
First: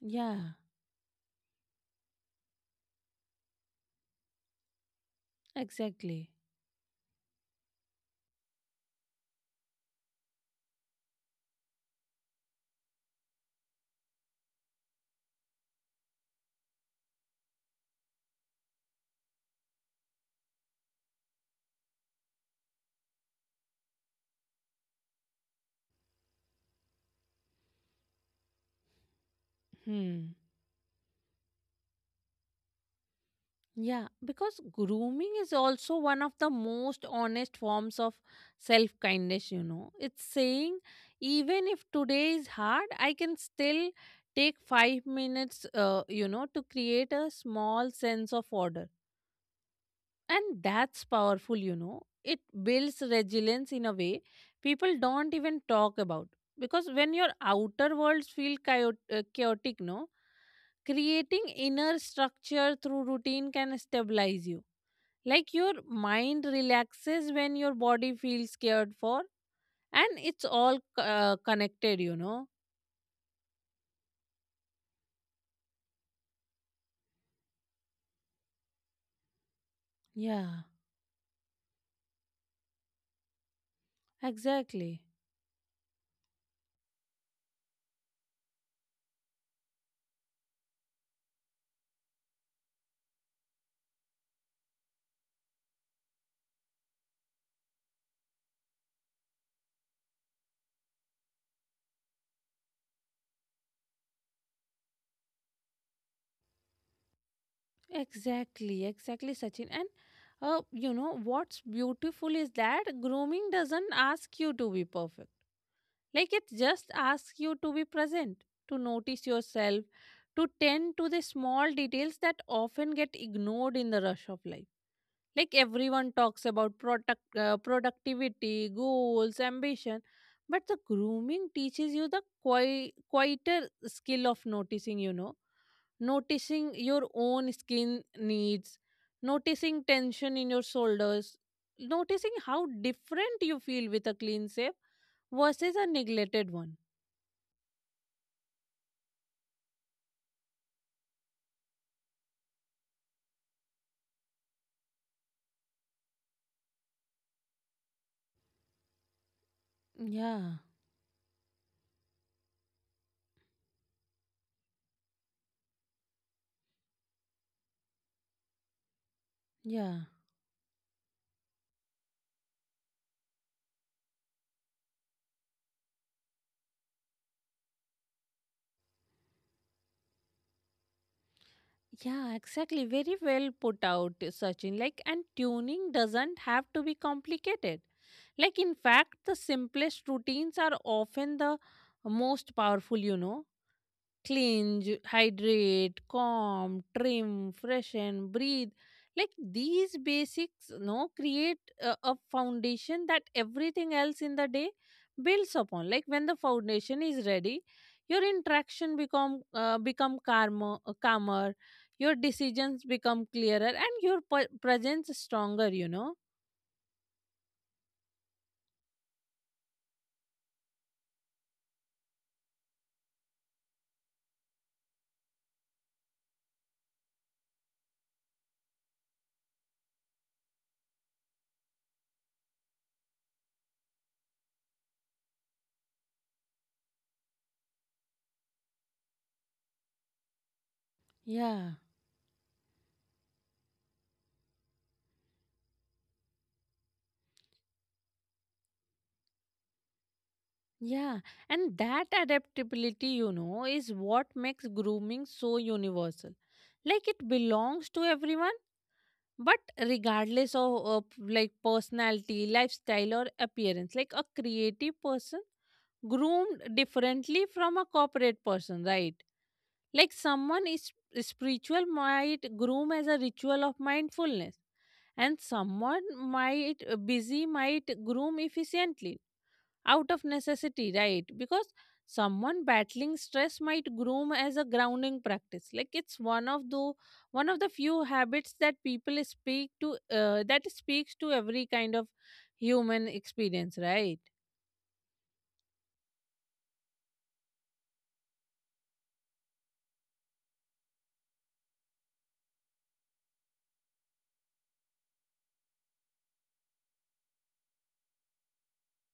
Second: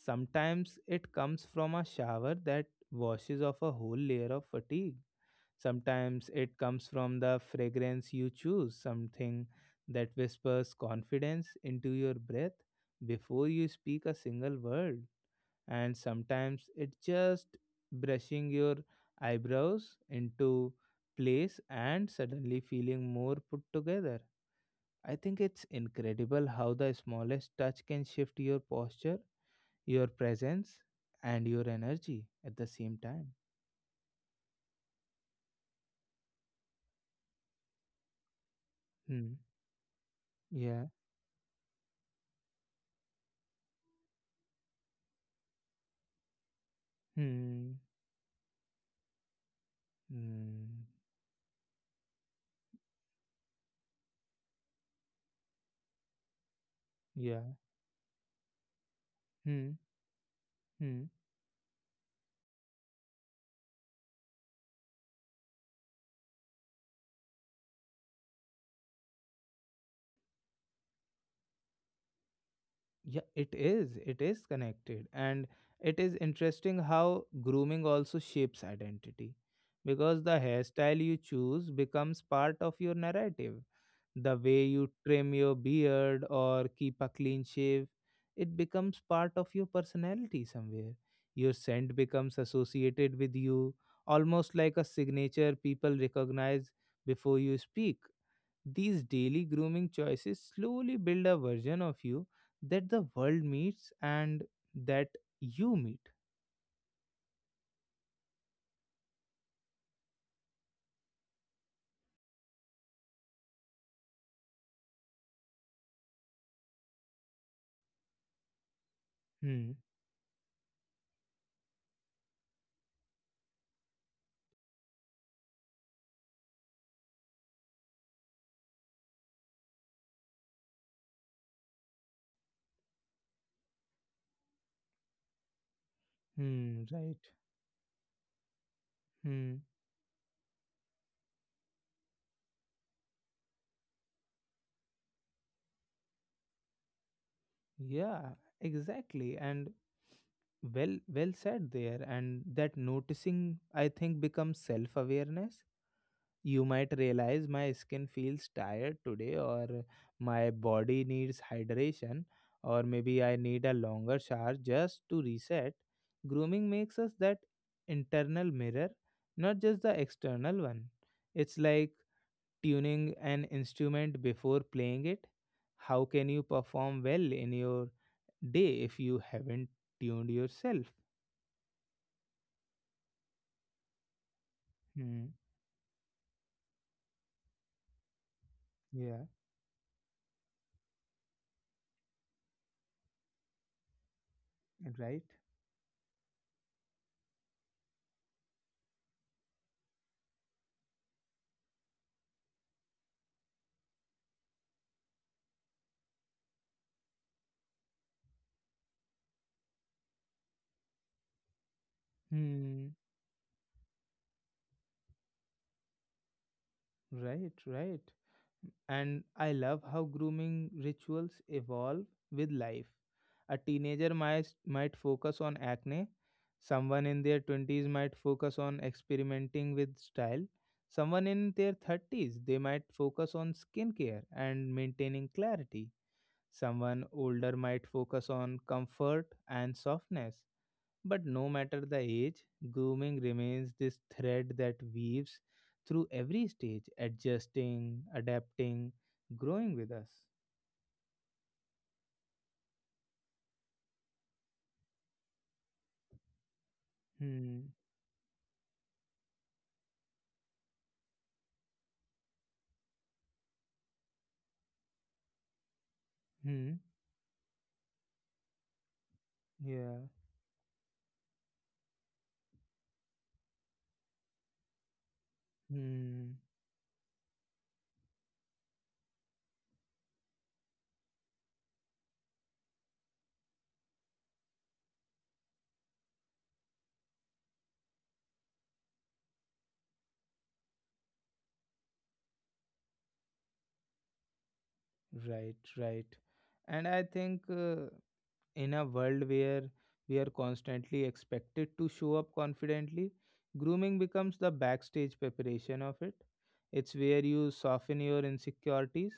B: Yeah,
A: Sometimes it comes from a shower that washes off a whole layer of fatigue. Sometimes
B: exactly.
A: it comes from the fragrance you choose, something that whispers confidence into your breath before you speak a single word. And sometimes it's just brushing your eyebrows into place and suddenly feeling more put together. I think it's incredible how the smallest touch can shift your posture, your
B: Hmm.
A: presence, and your energy at the same time.
B: Yeah, because grooming is also one of the most honest forms of self
A: Hmm.
B: kindness, you know. It's saying,
A: Yeah.
B: even if today is hard, I can still take five minutes, uh, you know, to create a
A: Hmm.
B: small sense of order. And
A: Hmm.
B: that's powerful, you know. It builds resilience in a way people don't even talk about. Because when your
A: Yeah.
B: outer worlds feel chao- uh,
A: Hmm.
B: chaotic, no,
A: Hmm.
B: creating inner structure through routine can stabilize you, like your mind relaxes when your body feels cared for, and it's all uh, connected, you know.
A: Yeah, it is. It is connected. And it is interesting how grooming also shapes identity because the
B: Yeah,
A: hairstyle you choose becomes part of your narrative. The way you
B: exactly
A: trim your beard or keep a clean shave, it becomes part of your personality somewhere. Your scent becomes associated with you, almost like a signature people recognize before you speak. These daily grooming choices slowly build a version of you that the world meets and that you meet.
B: exactly exactly, Sachin, and uh, you know what's beautiful is that grooming doesn't ask you to be perfect. Like it just asks you to be present, to notice
A: Hmm.
B: yourself, to tend to the small details that often get ignored in the rush of life. Like everyone talks about product uh, productivity, goals, ambition, but the grooming teaches you the qui- quieter skill of noticing, you know. Noticing
A: Hmm.
B: your
A: Right.
B: own skin needs,
A: Hmm.
B: noticing tension in your shoulders, noticing how different you feel with a clean shave versus a neglected one.
A: Yeah. Exactly. And well, well said there. And that noticing, I think, becomes self awareness. You might realize my skin feels tired today, or my
B: yeah
A: body needs hydration, or maybe I need a longer shower just to reset. Grooming makes us that internal mirror, not just
B: yeah
A: the external one. It's like tuning an instrument before playing it. How can you perform well in your day if you haven't tuned yourself?
B: Yeah, exactly. Very well put out, Sachin. Like, and
A: Hmm.
B: tuning doesn't have to be complicated. Like, in fact,
A: Yeah,
B: the simplest routines are often the most powerful, you know. Cleanse,
A: right.
B: hydrate, calm, trim, freshen, breathe. Like these basics, no, create a, a foundation that everything else in the day builds upon. Like when the foundation is ready, your interaction become uh, become calmer, calmer. Your decisions
A: Hmm.
B: become clearer, and your p- presence stronger. You know.
A: Right, right. And I love how grooming rituals evolve with life. A teenager might, might focus on acne, someone in their twenties might focus on experimenting with style, someone in their thirties they might focus on skincare and maintaining clarity, someone older might focus on comfort and softness, but no
B: Yeah.
A: matter the age, grooming remains this thread that weaves through every stage, adjusting, adapting, growing with us.
B: Yeah, and that adaptability, you know, is what makes grooming so universal. Like it
A: Hmm.
B: belongs to everyone, but regardless of, of like personality, lifestyle, or appearance, like a creative person groomed
A: Hmm.
B: differently from a corporate person, right?
A: Yeah.
B: Like someone is spiritual might groom as a ritual of mindfulness, and someone
A: Hmm.
B: might busy might groom efficiently out of necessity, right? Because someone battling stress might groom as a grounding practice. Like it's one of the one of the few habits that people speak to uh, that speaks to every kind of human experience, right?
A: Right. Right. And I think uh, in a world where we are constantly expected to show up confidently, grooming becomes the backstage preparation of it. It's where you soften your insecurities,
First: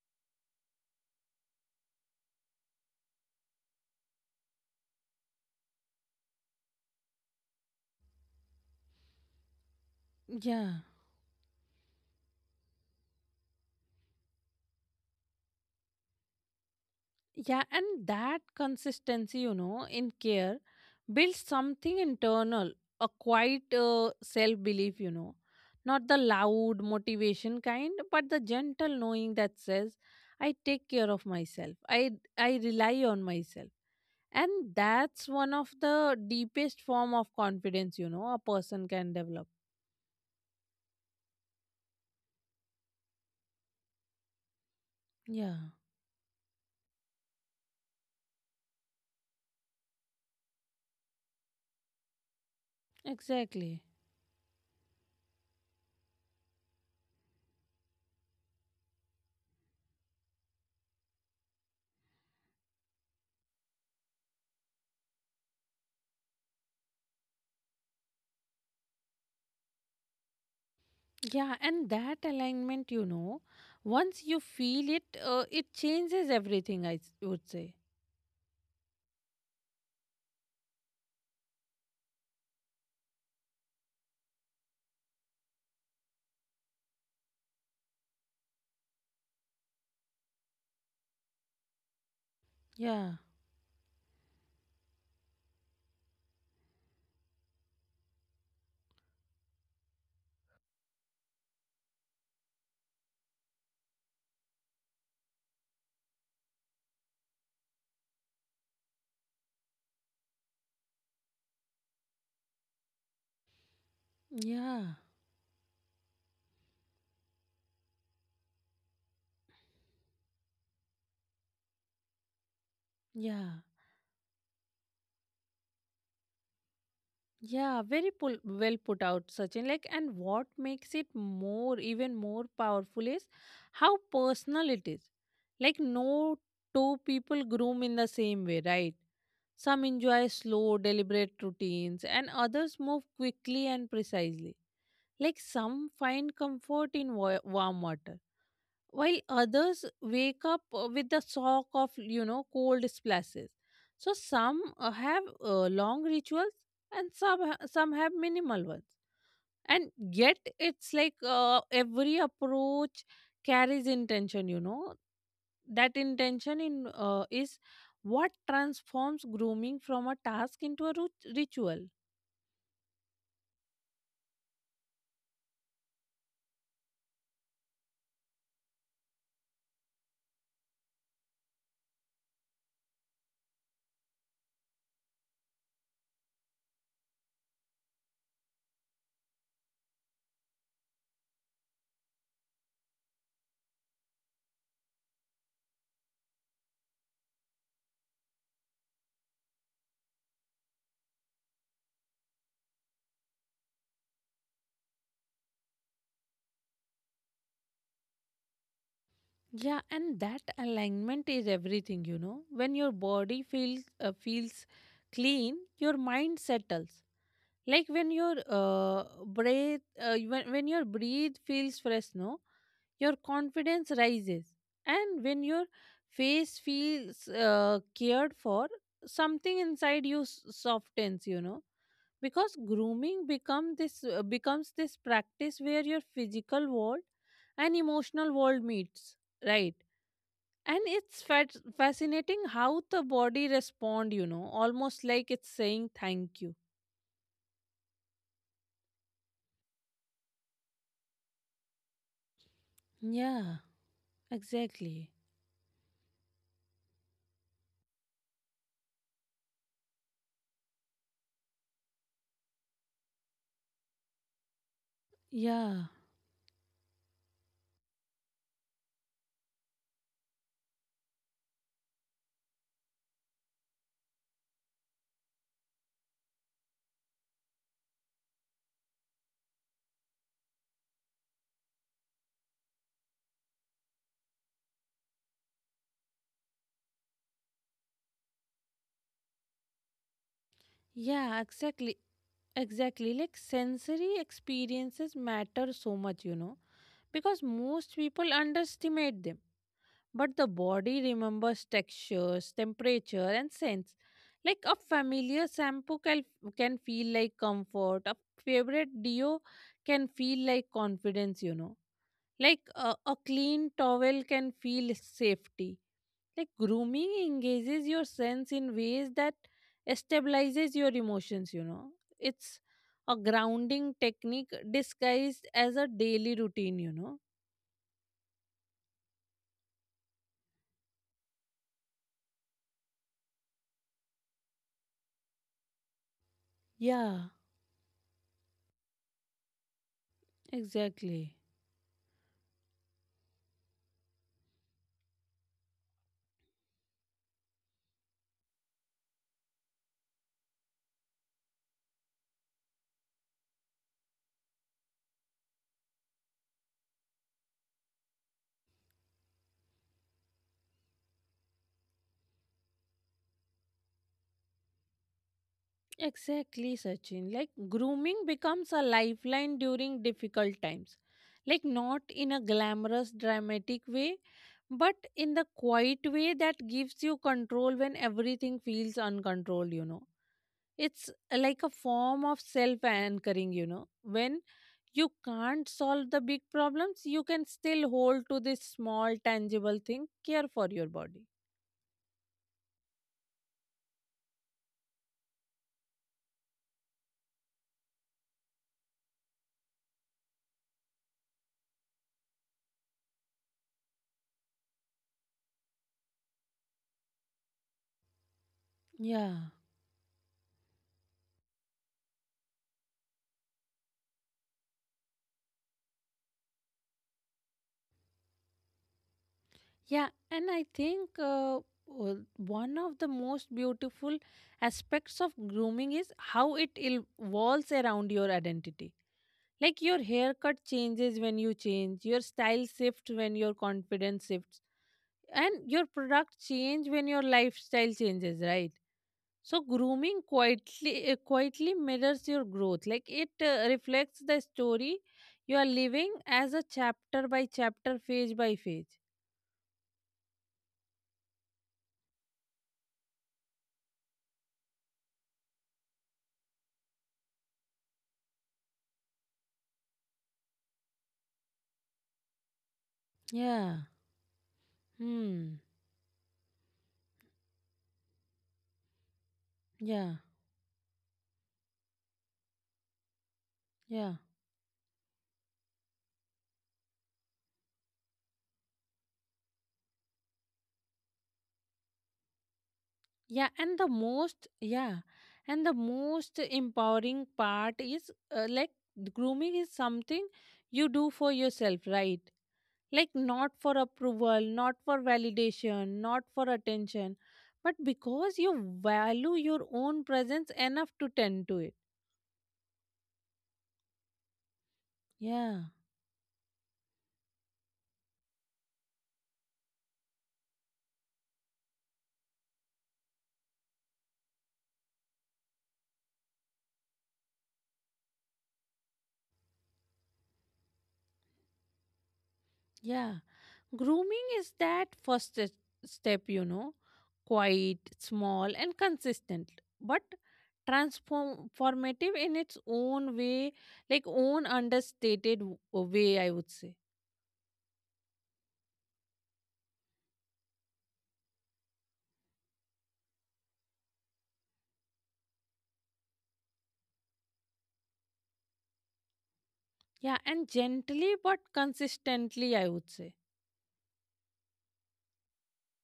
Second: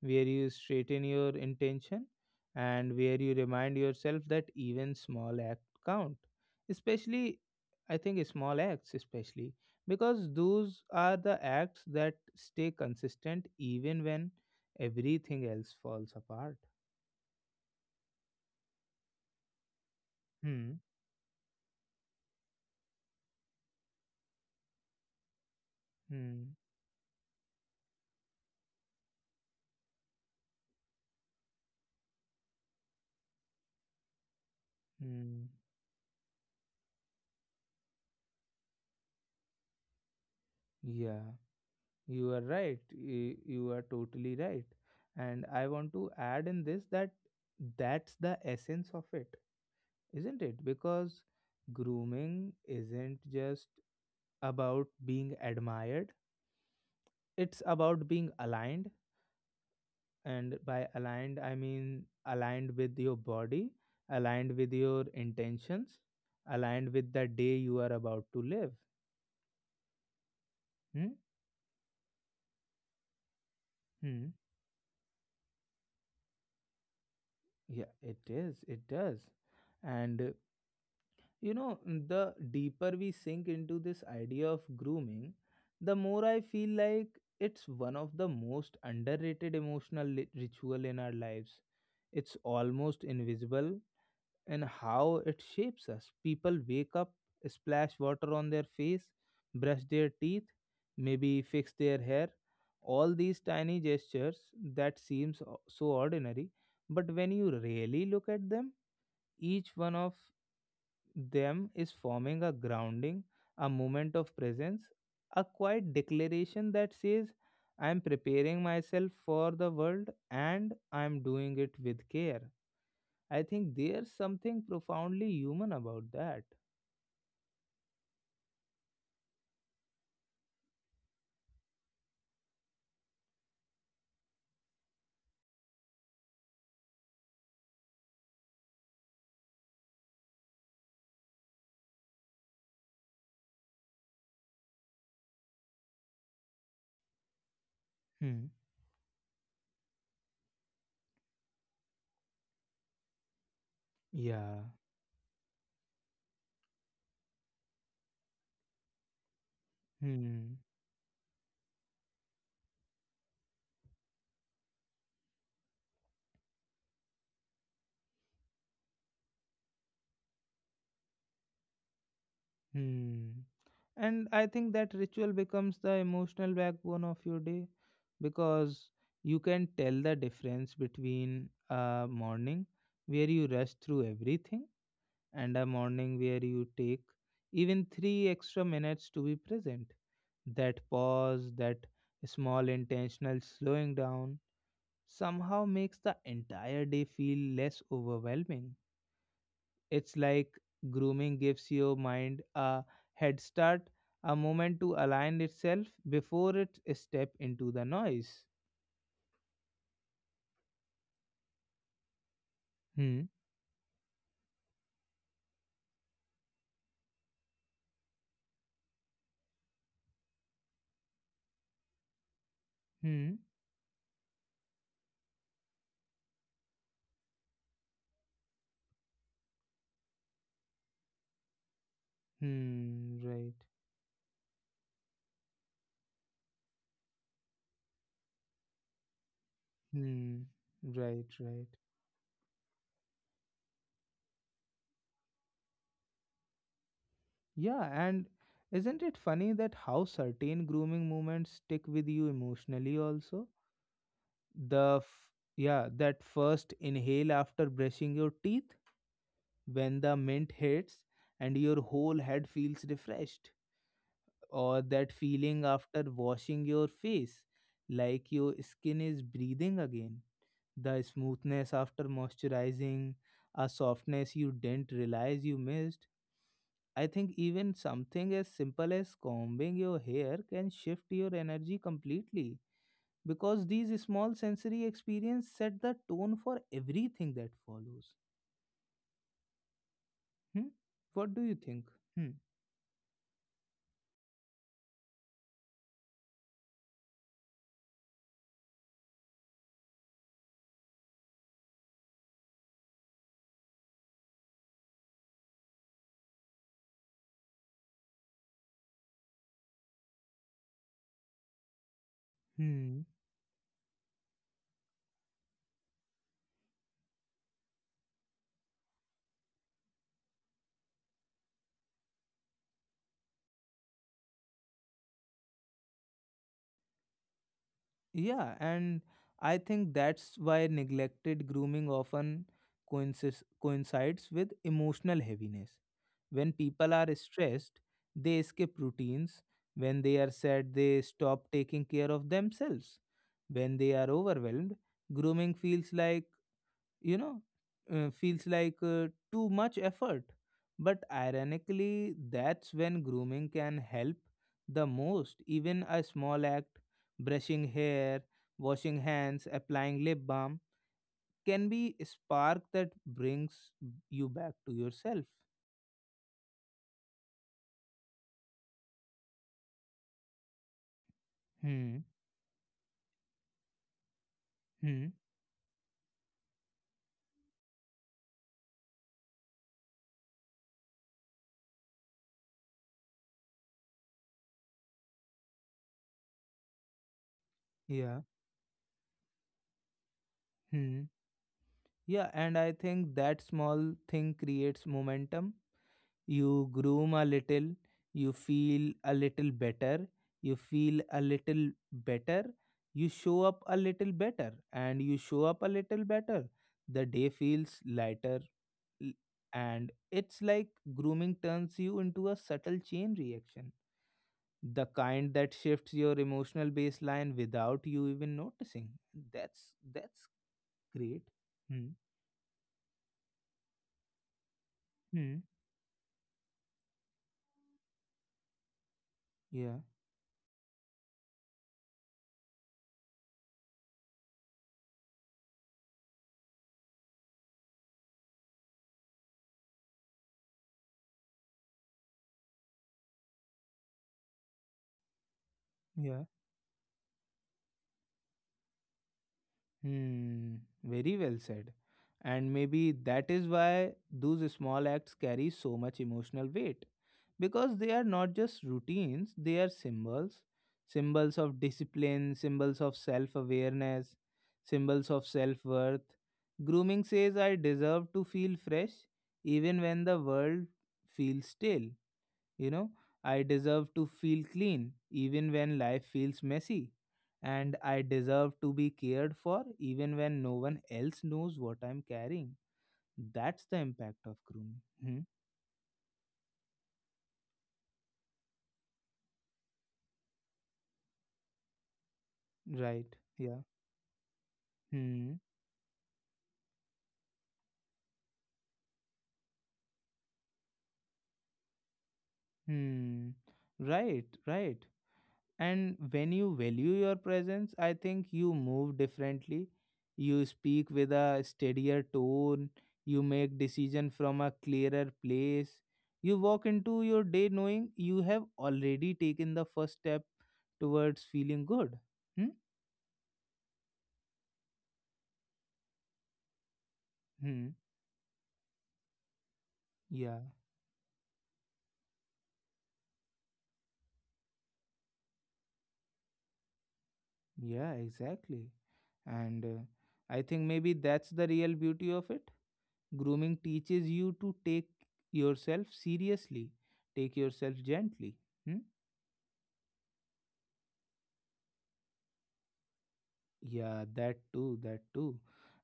A: where you straighten your intention, and where you remind yourself that even small acts count. Especially, I think, small acts, especially because
B: Yeah.
A: those are the acts that stay consistent even when everything else falls apart.
B: Yeah, and that consistency, you know, in care
A: Hmm.
B: builds something internal, a quiet uh, self belief, you know, not the
A: Hmm.
B: loud motivation kind, but the gentle knowing that says, I take care of myself, I, I rely on myself. And that's
A: Hmm.
B: one of the deepest form of confidence, you know, a person can develop.
A: Yeah, you are right. y- You are totally right. And
B: Yeah,
A: I want to add in this that that's the essence of it, isn't it? Because grooming isn't just
B: exactly.
A: about being admired, it's about being aligned. And by aligned, I mean aligned with your body, aligned with your intentions, aligned with the day you are about to live. Hmm?
B: Yeah, and that alignment, you know, once
A: Hmm.
B: you feel it, uh, it changes everything, I s- would say.
A: Yeah, it is. It does. And uh, you know, the deeper we sink into this idea of grooming, the more I feel like it's one of the most underrated emotional li- ritual in our lives. It's almost
B: Yeah,
A: invisible in how it shapes us. People wake up, splash water on their face, brush their teeth, maybe fix their hair. All these tiny gestures that seems o- so ordinary, but when you really look at them, each one of them is forming a grounding, a moment of presence,
B: yeah,
A: a quiet declaration that says, I am preparing myself for the world and I am doing it with care. I
B: yeah,
A: think there's something profoundly human about that.
B: yeah. Very pull, well put out, Sachin. Like, and what makes it more, even more powerful is how personal it is. Like, no two people groom in the same way, right? Some enjoy slow, deliberate routines, and others move quickly and precisely. Like, some find comfort in wa- warm water,
A: Hmm.
B: while others wake up uh, with the shock of, you know, cold splashes. So some
A: Yeah.
B: uh, have uh, long rituals, and some ha- some have minimal ones, and yet
A: Hmm.
B: it's like uh, every approach carries intention, you know. That intention in uh, is what transforms grooming from a task into a rut- ritual.
A: Hmm. And I think that ritual becomes the emotional backbone of your day because you can tell the difference between a morning where you rush through everything and a morning where you take even three extra minutes to be present. That pause, that small intentional slowing down, somehow makes the entire day feel less overwhelming. It's like grooming gives your mind a head start, a moment to align itself before it step into the noise.
B: Yeah, and that alignment is everything, you know. When your
A: Hmm,
B: body feels uh, feels clean, your mind settles. Like when your uh, breath, uh, when, when your breathe feels fresh, no, your
A: hmm,
B: confidence rises. And when your face feels uh, cared for, something inside you s- softens, you know. Because
A: hmm,
B: grooming
A: right,
B: become this uh, becomes this practice where your physical world and emotional world meets, right?
A: hmm,
B: And it's
A: right,
B: fat-
A: right.
B: fascinating how the body respond, you know, almost like it's saying thank you.
A: Yeah, and isn't it funny that how certain grooming moments stick with you emotionally also?
B: Yeah,
A: The
B: exactly.
A: f- yeah, that first inhale after brushing your teeth when the mint hits and your whole head feels refreshed, or that feeling
B: yeah
A: after washing your face like your skin is breathing again, the smoothness after moisturizing, a softness you didn't realize you missed. I think even something as simple as combing your hair can shift your energy completely because these small sensory experiences set the tone for everything that follows. Hmm? What
B: yeah
A: do you think?
B: exactly, exactly. Like sensory experiences matter so much, you know, because most people underestimate them, but the body remembers textures, temperature, and scents. Like a familiar shampoo can, can feel like comfort, a favorite deo can feel like confidence, you know. Like a,
A: Hmm.
B: a clean towel can feel safety. Like grooming engages your sense in ways that stabilizes your emotions, you know. It's a grounding technique disguised as a daily routine, you know.
A: Yeah, and I think that's why neglected grooming often coincides, coincides with emotional heaviness. When people are
B: Yeah.
A: stressed, they skip routines. When they are sad, they
B: Exactly.
A: stop taking care of themselves. When they are overwhelmed, grooming feels like you know uh, feels like uh, too much effort, but ironically that's when grooming can help the most. Even a small act, brushing hair, washing hands, applying lip balm, can be a spark that brings you back to yourself.
B: Exactly, Sachin. Like grooming becomes a lifeline during difficult times. Like
A: Hmm.
B: not in a glamorous, dramatic way, but
A: Hmm.
B: in the quiet way that gives you control when everything feels uncontrolled, you know. It's uh, like a form of self anchoring, you know. When you can't solve the big problems, you can still
A: Yeah.
B: hold to this small, tangible thing, care for your
A: Hmm.
B: body.
A: Yeah, and I think that small thing creates momentum. You groom a little, you feel a little better, you feel a little better, you show up a little better, and you show up a little better, the day feels lighter. l-
B: Yeah.
A: and it's like grooming turns you into a subtle chain reaction, the kind that shifts your emotional baseline without you even noticing. that's
B: Yeah,
A: that's
B: and I think
A: great.
B: uh,
A: Hmm.
B: w- one of the most beautiful aspects of
A: Hmm.
B: grooming is how it il- evolves around your identity.
A: Yeah.
B: Like your haircut changes when you change, your style shifts when your confidence shifts, and your product change when your lifestyle changes, right? So grooming quietly uh, quietly mirrors your growth. Like it uh, reflects the story you are living
A: Yeah.
B: as a chapter by chapter, phase by phase.
A: Hmm, very well said. And maybe that is why those small acts carry so much emotional weight. Because they are not just routines, they are symbols. Symbols of discipline, symbols of self
B: Yeah.
A: awareness, symbols of self
B: Hmm.
A: worth. Grooming says, I deserve to feel fresh even when
B: Yeah,
A: the world feels stale. You know, I deserve to
B: yeah,
A: feel clean even when life feels messy. And I deserve to be cared for even when no one else knows what I'm carrying.
B: yeah.
A: That's the
B: And the
A: impact of
B: most,
A: grooming.
B: yeah,
A: Hmm?
B: and the most empowering part is uh, like grooming is something you do for yourself, right?
A: Right.
B: Like not
A: Yeah.
B: for approval, not for
A: Hmm.
B: validation, not for attention, but because you value your own presence enough to tend to it.
A: Hmm. Right. Right.
B: Yeah,
A: And when you value your presence, I think you move differently. You speak with a steadier tone. You make decision from a clearer place. You walk into your day knowing you have already taken the first step towards feeling good. Hmm?
B: yeah. Grooming is that first s- step, you know,
A: Hmm.
B: quiet, small, and consistent, but
A: Yeah.
B: transformative in its own way, like own understated w- uh, way, I would say.
A: Yeah, exactly. And uh, I think maybe that's the real beauty of it. Grooming teaches you to take yourself seriously, take yourself gently. Hmm.
B: Yeah, and gently but consistently, I would say.
A: Yeah, that too, that too.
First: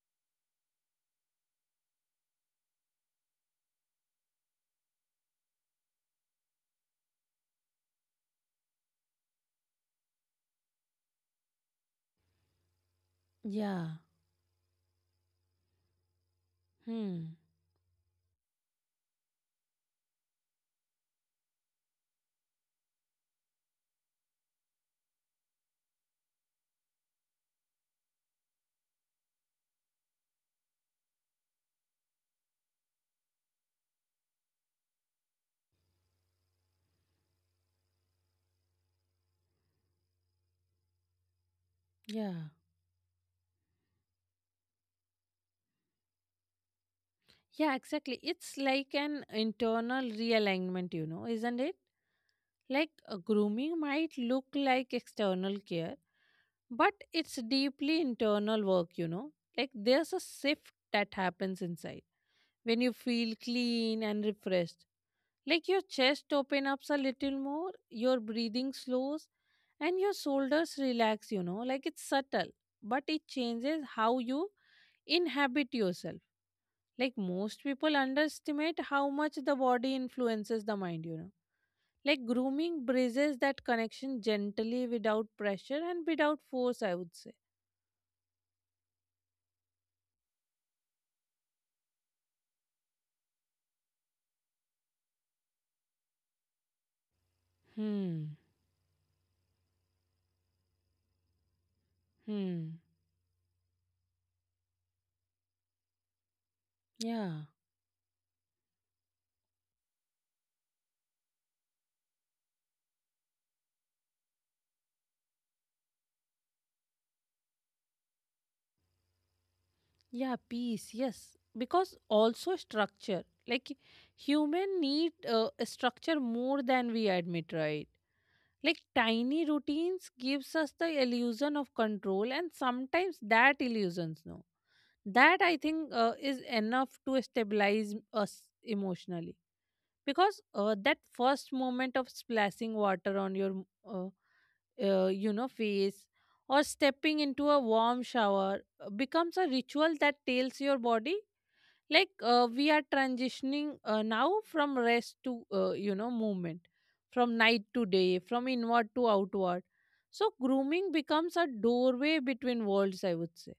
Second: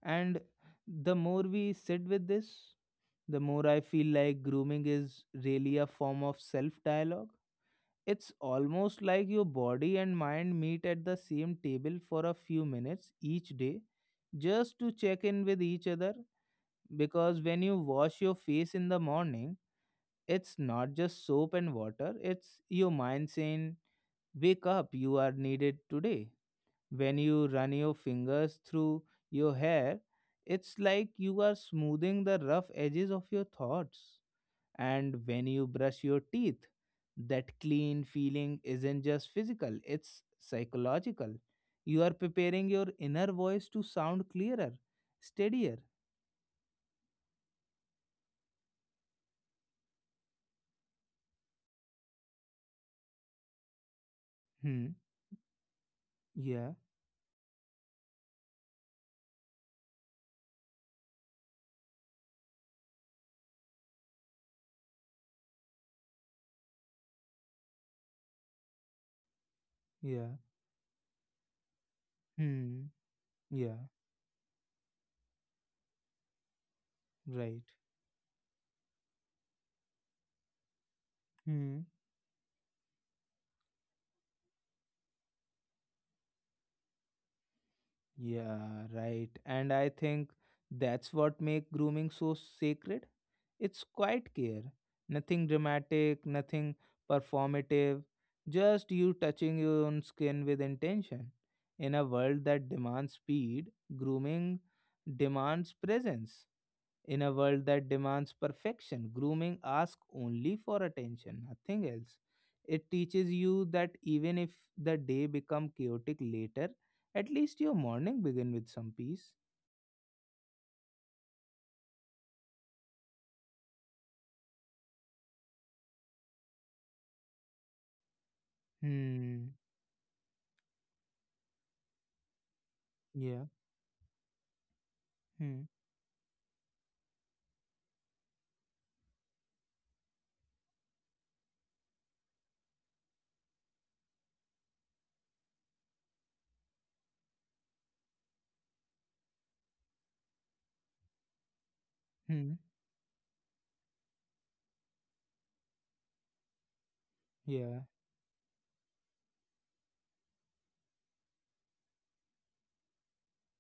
A: And the more we sit with this, the more I feel like grooming is really a form of self dialogue. It's almost like your body and mind meet at the same table for a few minutes each day
B: Yeah.
A: just to check in with each other.
B: Hmm.
A: Because when you wash your face in the morning, it's not just soap and water, it's your mind saying, wake up, you are needed today. When you run your fingers through your hair, it's like you are smoothing the rough edges of your thoughts. And when you brush your teeth, that clean feeling isn't just physical, it's psychological. You are
B: Yeah.
A: preparing your inner voice to sound clearer, steadier.
B: Yeah, exactly. It's like an internal realignment, you know, isn't it? Like a grooming might look like
A: Hmm.
B: external care,
A: Yeah.
B: but it's deeply internal work, you know. Like there's a shift that happens inside when you feel clean and refreshed. Like your chest opens up a little more, your breathing slows, and your
A: Yeah.
B: shoulders relax, you know. Like it's subtle,
A: Hmm.
B: but it changes
A: Yeah.
B: how you inhabit yourself. Like most
A: Right.
B: people underestimate how much the body influences the mind, you know.
A: Hmm.
B: Like grooming bridges that connection gently, without pressure and without force, I would say.
A: Yeah. Right. And I think that's what makes grooming so sacred. It's quiet care. Nothing dramatic, nothing performative,
B: Hmm.
A: just you touching your own skin with intention. In a world that
B: Hmm.
A: demands speed, grooming demands presence. In a
B: Yeah.
A: world that demands perfection, grooming asks only for attention, nothing else. It teaches you that even if the day become chaotic later, at least your morning begin with some peace.
B: Yeah. Peace. Yes. Because also structure. Like human need uh, a structure more than we admit, right? Like tiny
A: Hmm.
B: routines gives us the illusion of control, and sometimes
A: Yeah.
B: that illusions no. That I
A: Hmm.
B: think uh, is enough to stabilize us emotionally. Because uh, that first moment of splashing water on your uh, uh, you know, face, or stepping into a warm shower uh, becomes a ritual that tells your body, like uh,
A: Hmm.
B: we are transitioning uh, now from rest to, uh, you know, movement, from night
A: Yeah.
B: to day, from inward to outward. So grooming becomes a doorway between worlds, I would say.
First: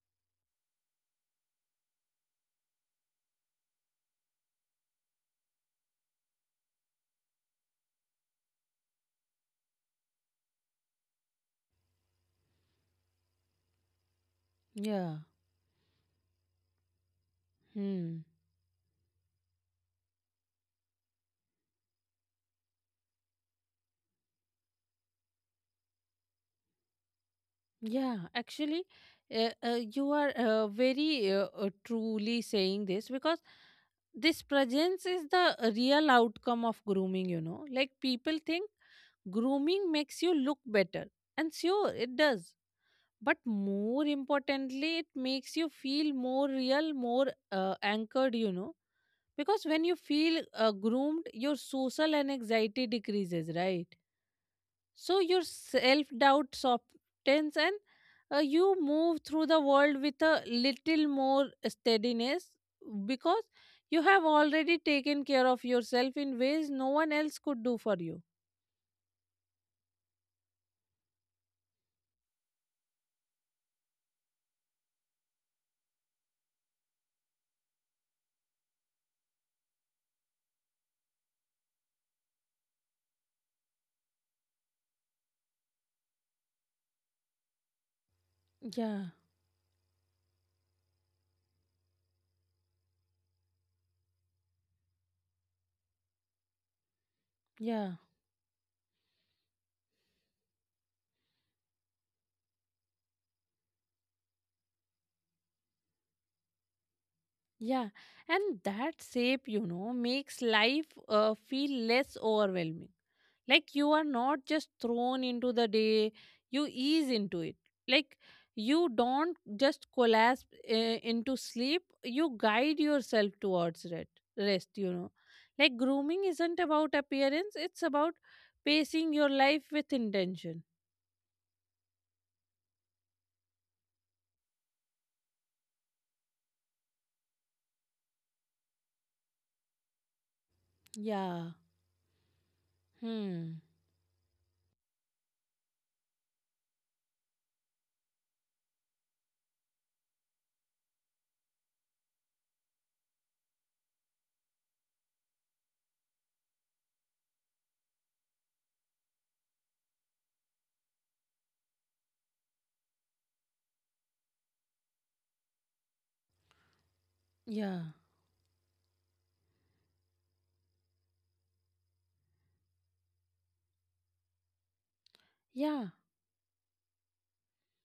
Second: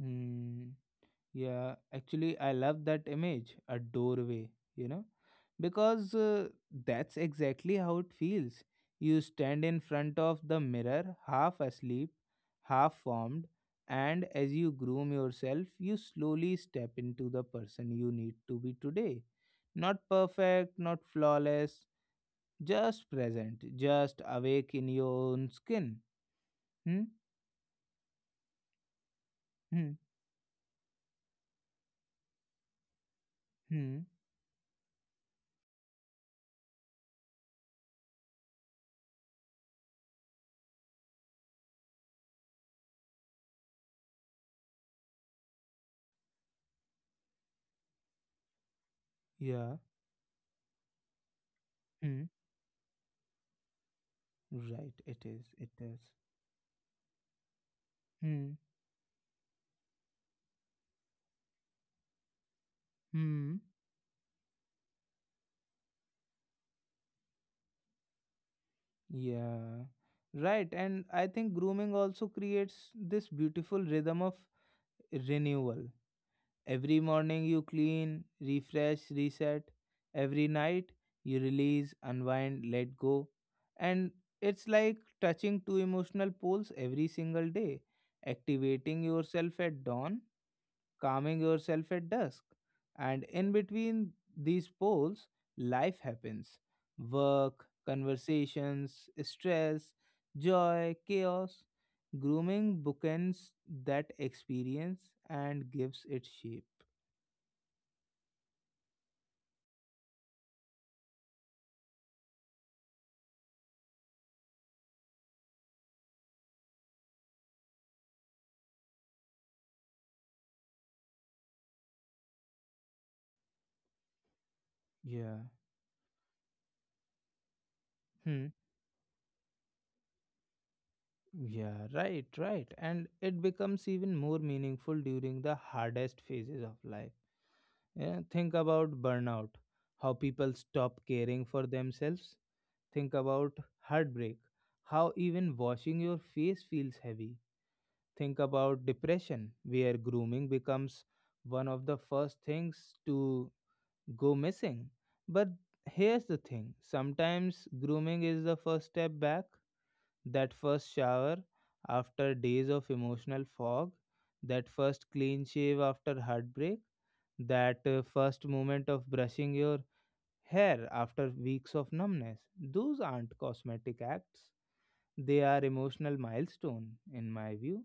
A: Hmm. Yeah, actually, I love that image, a doorway, you know, because uh, that's exactly how it feels. You stand in front of the mirror, half asleep, half formed, and as you groom
B: Yeah.
A: yourself, you slowly step into the person you
B: Hmm.
A: need to be today. Not perfect, not flawless, just present, just awake in your own skin. Hmm?
B: Yeah, actually, uh, uh,
A: Hmm?
B: you are uh, very uh, uh, truly saying this, because
A: Hmm?
B: this presence is the uh, real outcome of grooming, you know. Like people think grooming makes you look better, and sure, it does. But more importantly, it makes you feel more real, more uh, anchored, you know. Because
A: Yeah.
B: when you feel uh, groomed, your social
A: Hmm?
B: and anxiety decreases, right?
A: Right,
B: So
A: it is,
B: your
A: it is.
B: self doubt softens, and uh,
A: Hmm?
B: you move through the world with a little more steadiness, because
A: Hmm.
B: you have already taken care of yourself in ways no one else could do for you.
A: Yeah, right. And I think grooming also creates this beautiful rhythm of renewal. Every morning you clean, refresh, reset. Every night you release, unwind, let go. And it's like touching two emotional poles every single day, activating
B: Yeah,
A: yourself at dawn, calming yourself at dusk. And in between these poles, life happens: work,
B: yeah,
A: conversations, stress, joy, chaos. Grooming bookends that experience and gives it shape.
B: yeah. And that shape, you know, makes life uh, feel less overwhelming, like you are not just thrown into the day, you ease into it, like you don't just collapse uh, into sleep, you guide yourself towards it, rest, you know.
A: Yeah.
B: Like grooming isn't about appearance, it's about
A: Hmm.
B: pacing your life with intention.
A: Yeah, right, right. And it becomes even more meaningful during the hardest phases of life. Yeah, think about burnout, how people stop caring
B: Yeah.
A: for themselves. Think about
B: Hmm.
A: heartbreak, how even washing your face feels heavy. Think about depression, where grooming becomes one of the first things to go missing. But here's the thing: sometimes grooming is the first step back, that first shower after days of emotional fog, that first clean shave after heartbreak, that
B: Yeah,
A: uh, first moment of brushing your hair after weeks of numbness. Those aren't cosmetic acts, they are
B: yeah,
A: emotional milestone, in my view.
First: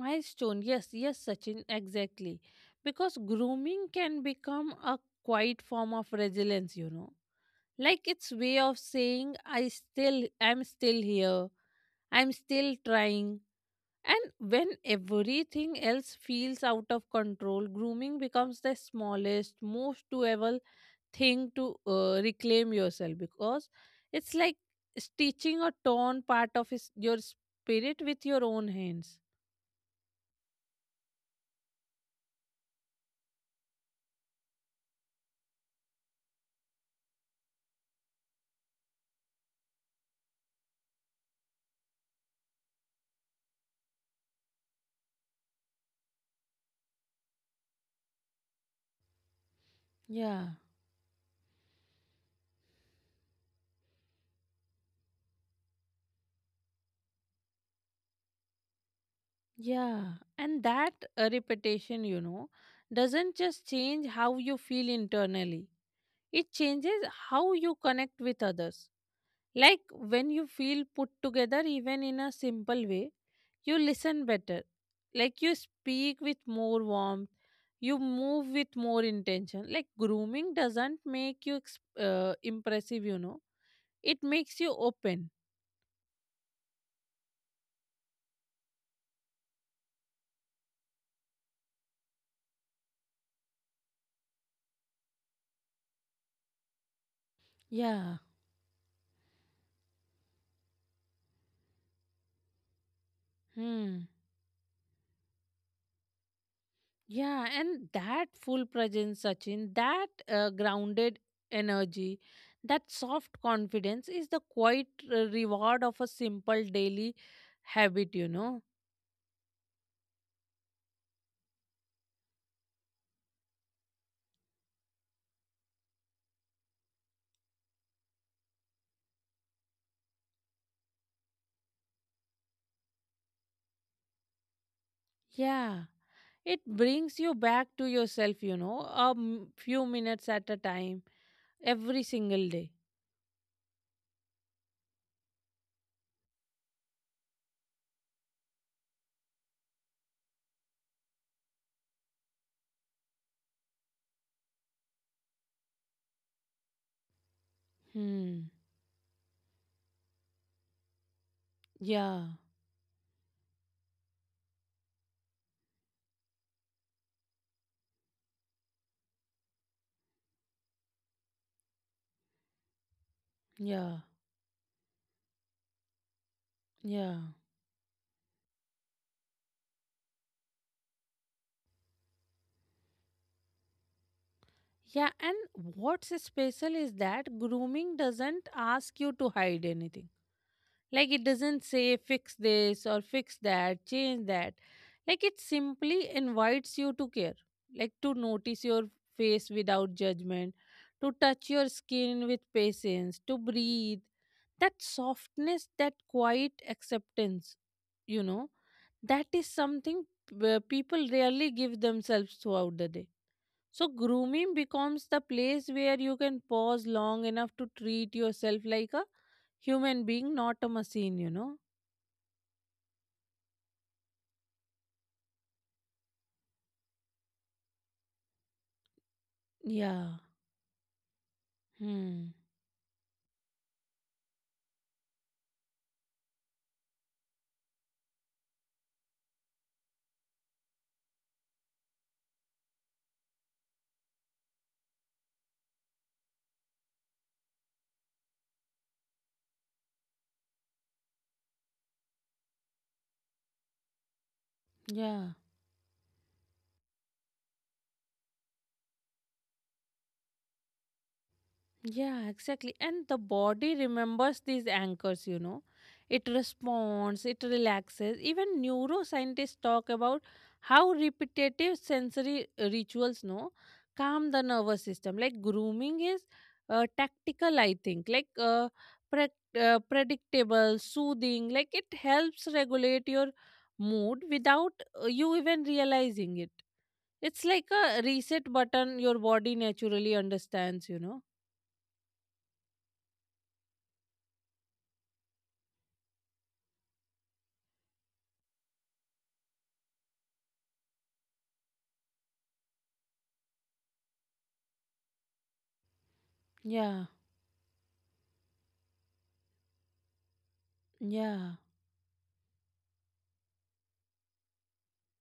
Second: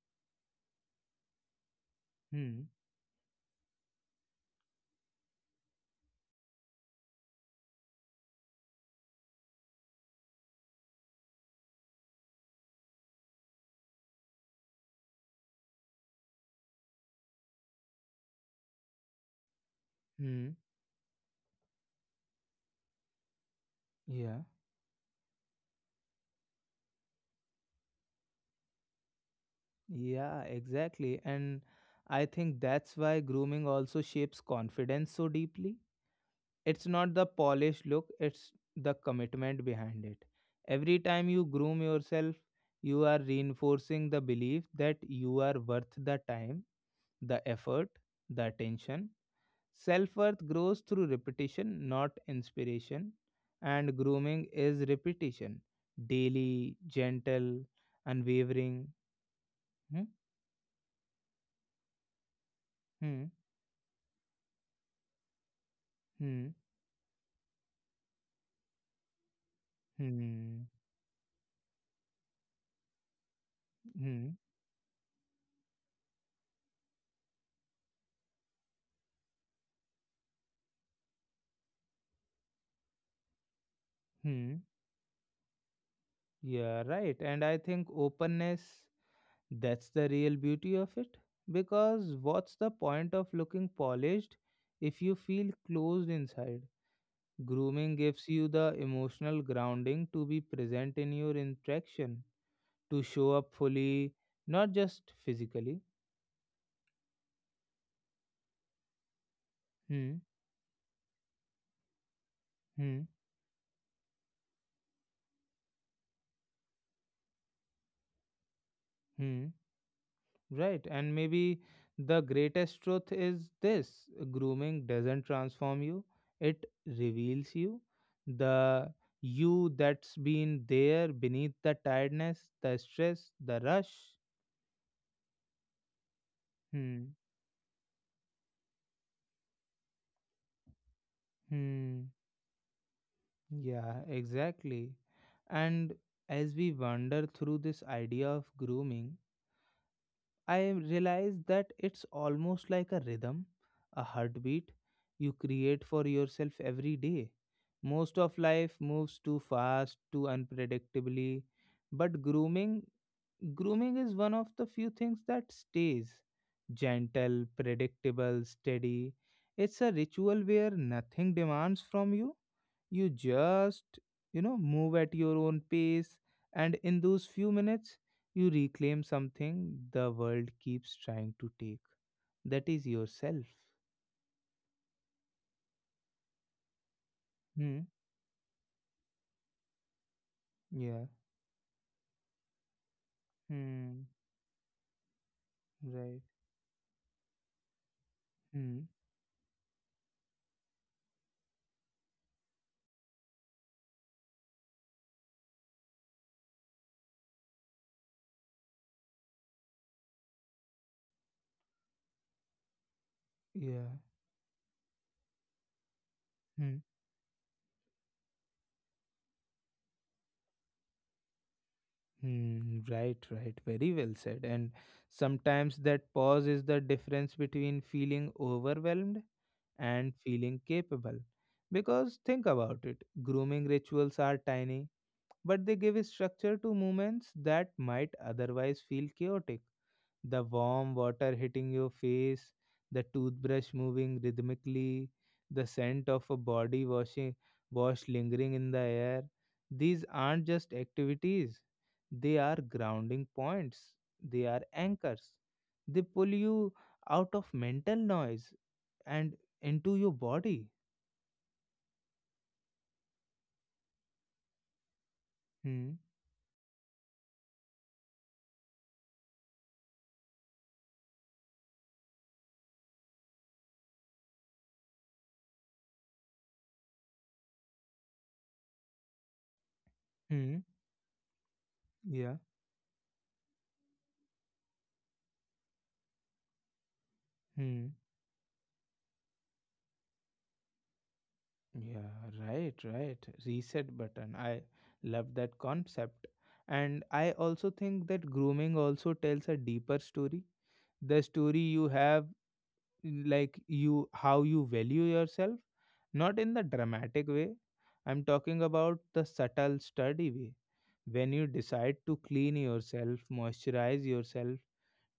B: milestone, yes, yes, Sachin, exactly,
A: Hmm.
B: because grooming can become a quiet form of resilience, you know. Like it's way of saying i still I'm still here, I'm still trying. And when everything else feels out of control, grooming becomes the smallest, most
A: Hmm.
B: doable thing to uh, reclaim yourself, because it's
A: Yeah.
B: like stitching a torn part of his, your spirit with your own hands.
A: Yeah, exactly. And I think that's why grooming also shapes confidence so deeply. It's not the polished look, it's the commitment behind it. Every time you groom yourself, you are reinforcing the belief that you are worth the time, the effort, the attention. Self worth
B: Yeah.
A: grows through repetition, not inspiration. And grooming is repetition, daily, gentle, unwavering.
B: Yeah,
A: Hmm,
B: and that uh, repetition, you know,
A: hmm,
B: doesn't just change how you feel internally. It
A: hmm,
B: changes how you connect with others. Like when you
A: hmm,
B: feel put together, even in a simple way, you listen
A: hmm,
B: better. Like you speak with more warmth, you move with more intention. Like grooming doesn't make you ex- uh, impressive, you know, it makes
A: hmm.
B: you open.
A: Yeah, right. And I think openness, that's the real beauty of it. Because what's the point of looking polished if you feel closed inside? Grooming
B: Yeah.
A: gives you the emotional grounding to be present in your interaction, to show up
B: Hmm.
A: fully, not just physically.
B: Yeah, and that full presence, Sachin, that
A: Hmm,
B: uh, grounded energy, that
A: hmm,
B: soft confidence is the quiet uh, reward of a simple daily habit, you know.
A: hmm. Right. And maybe the greatest truth is this: grooming doesn't transform you, it reveals you. The you that's been there beneath the tiredness, the stress, the rush.
B: Yeah, it
A: Hmm,
B: brings you back to yourself, you know, a m- few minutes at a time, every
A: hmm.
B: single day.
A: Yeah, exactly. And as we wander through this idea of grooming, I realize that it's almost like a rhythm, a heartbeat you create for yourself every day. Most of
B: Hmm.
A: life moves too fast, too unpredictably, but
B: Yeah,
A: grooming grooming is one of the few things that stays gentle, predictable, steady. It's a ritual where nothing demands from you. You just,
B: yeah,
A: you know, move at your own pace, and in
B: yeah.
A: those few minutes, you reclaim something the world keeps trying to take. That is yourself.
B: Yeah, and what's special is that
A: Hmm.
B: grooming doesn't ask you to hide anything.
A: Yeah.
B: Like it doesn't say fix this or fix that,
A: Hmm.
B: change that. Like it simply
A: Right.
B: invites you to care, like to notice
A: Hmm.
B: your face without judgment, to touch your skin with patience, to breathe. That softness, that quiet acceptance, you know, that is something where people rarely give themselves throughout the day. So
A: Yeah.
B: grooming becomes the place where you can
A: Hmm.
B: pause long enough to treat yourself like a human being, not a machine, you know.
A: Hmm. Right. Right. Very well said. And sometimes that pause is the difference between feeling overwhelmed
B: Yeah.
A: and feeling capable. Because
B: Hmm.
A: think about it: grooming rituals are tiny, but they give structure to movements that might otherwise feel chaotic. The warm water hitting your face, the toothbrush moving rhythmically, the scent of a body washing wash lingering in the air. These aren't just activities. They are grounding points. They are
B: Yeah.
A: anchors. They pull you out of mental noise and into your body.
B: Yeah, exactly. And the body remembers these anchors, you know.
A: Hmm.
B: It responds, it relaxes. Even neuroscientists talk about how repetitive sensory uh, rituals, no, calm the nervous system. Like grooming is uh, tactical, I think. Like uh, pre- uh,
A: Hmm.
B: predictable, soothing. Like it
A: Yeah.
B: helps regulate your mood without uh, you even realizing it. It's like
A: Hmm.
B: a reset button your body naturally understands, you know.
A: Yeah, right, right. Reset button. I love that concept. And I also think that grooming also tells a deeper story. The story you have, like you, how you value yourself, not in the
B: Yeah.
A: dramatic way. I'm talking about the subtle, sturdy way. When you
B: Yeah.
A: decide to clean yourself, moisturize yourself,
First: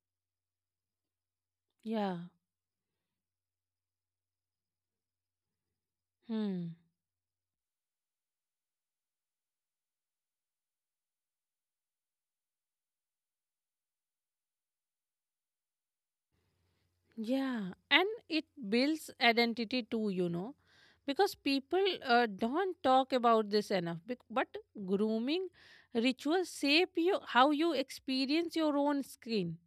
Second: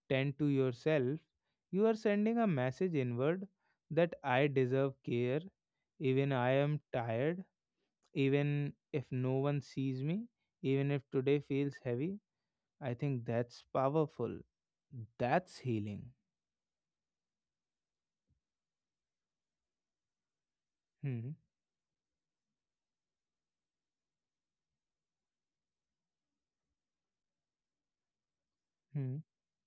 A: tend to yourself, you are
B: Yeah.
A: sending a message inward that I deserve care, even I
B: Hmm.
A: am tired, even if no one sees me, even if today feels heavy. I think that's powerful. That's healing.
B: Yeah. And it builds identity too, you know. Because
A: Hmm.
B: people uh, don't talk about this enough. Bec- But grooming rituals shape you how you experience your own
A: Hmm.
B: skin.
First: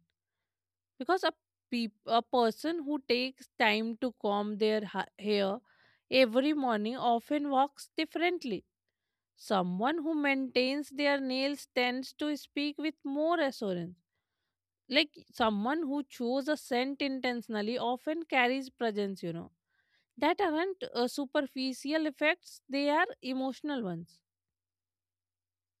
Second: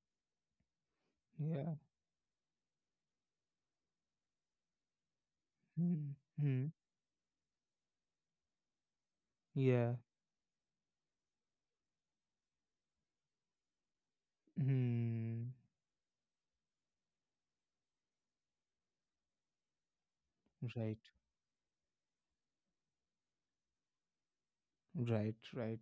B: Because a
A: Yeah.
B: peop- a person who takes time to comb their ha- hair
A: Hmm.
B: every
A: Hmm.
B: morning often walks differently.
A: Yeah.
B: Someone who maintains their nails tends to speak with more assurance. Like
A: Hmm.
B: someone who chose a scent intentionally often carries presence, you know. That aren't
A: Right.
B: uh, superficial effects, they are emotional ones.
A: Right. Right.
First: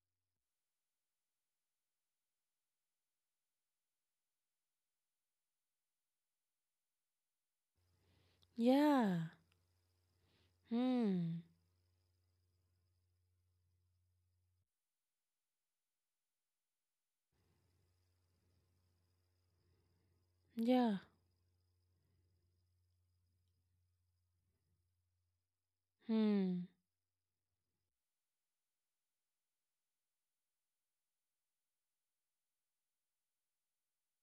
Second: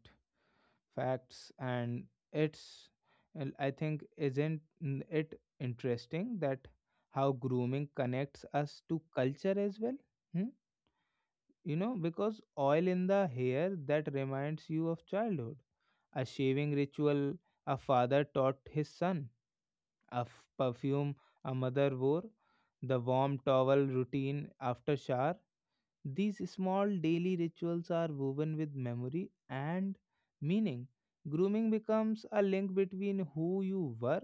A: Facts. And it's. And I think isn't n- it interesting that how grooming connects us to
B: Yeah.
A: culture as well? Hmm?
B: Hmm.
A: You know, because oil in the hair that reminds you of childhood, a shaving ritual a father taught his son, a f-
B: Yeah.
A: perfume a mother wore, the warm towel routine after shower. These
B: Hmm.
A: small daily rituals are woven with memory and meaning. Grooming becomes a link between who you were,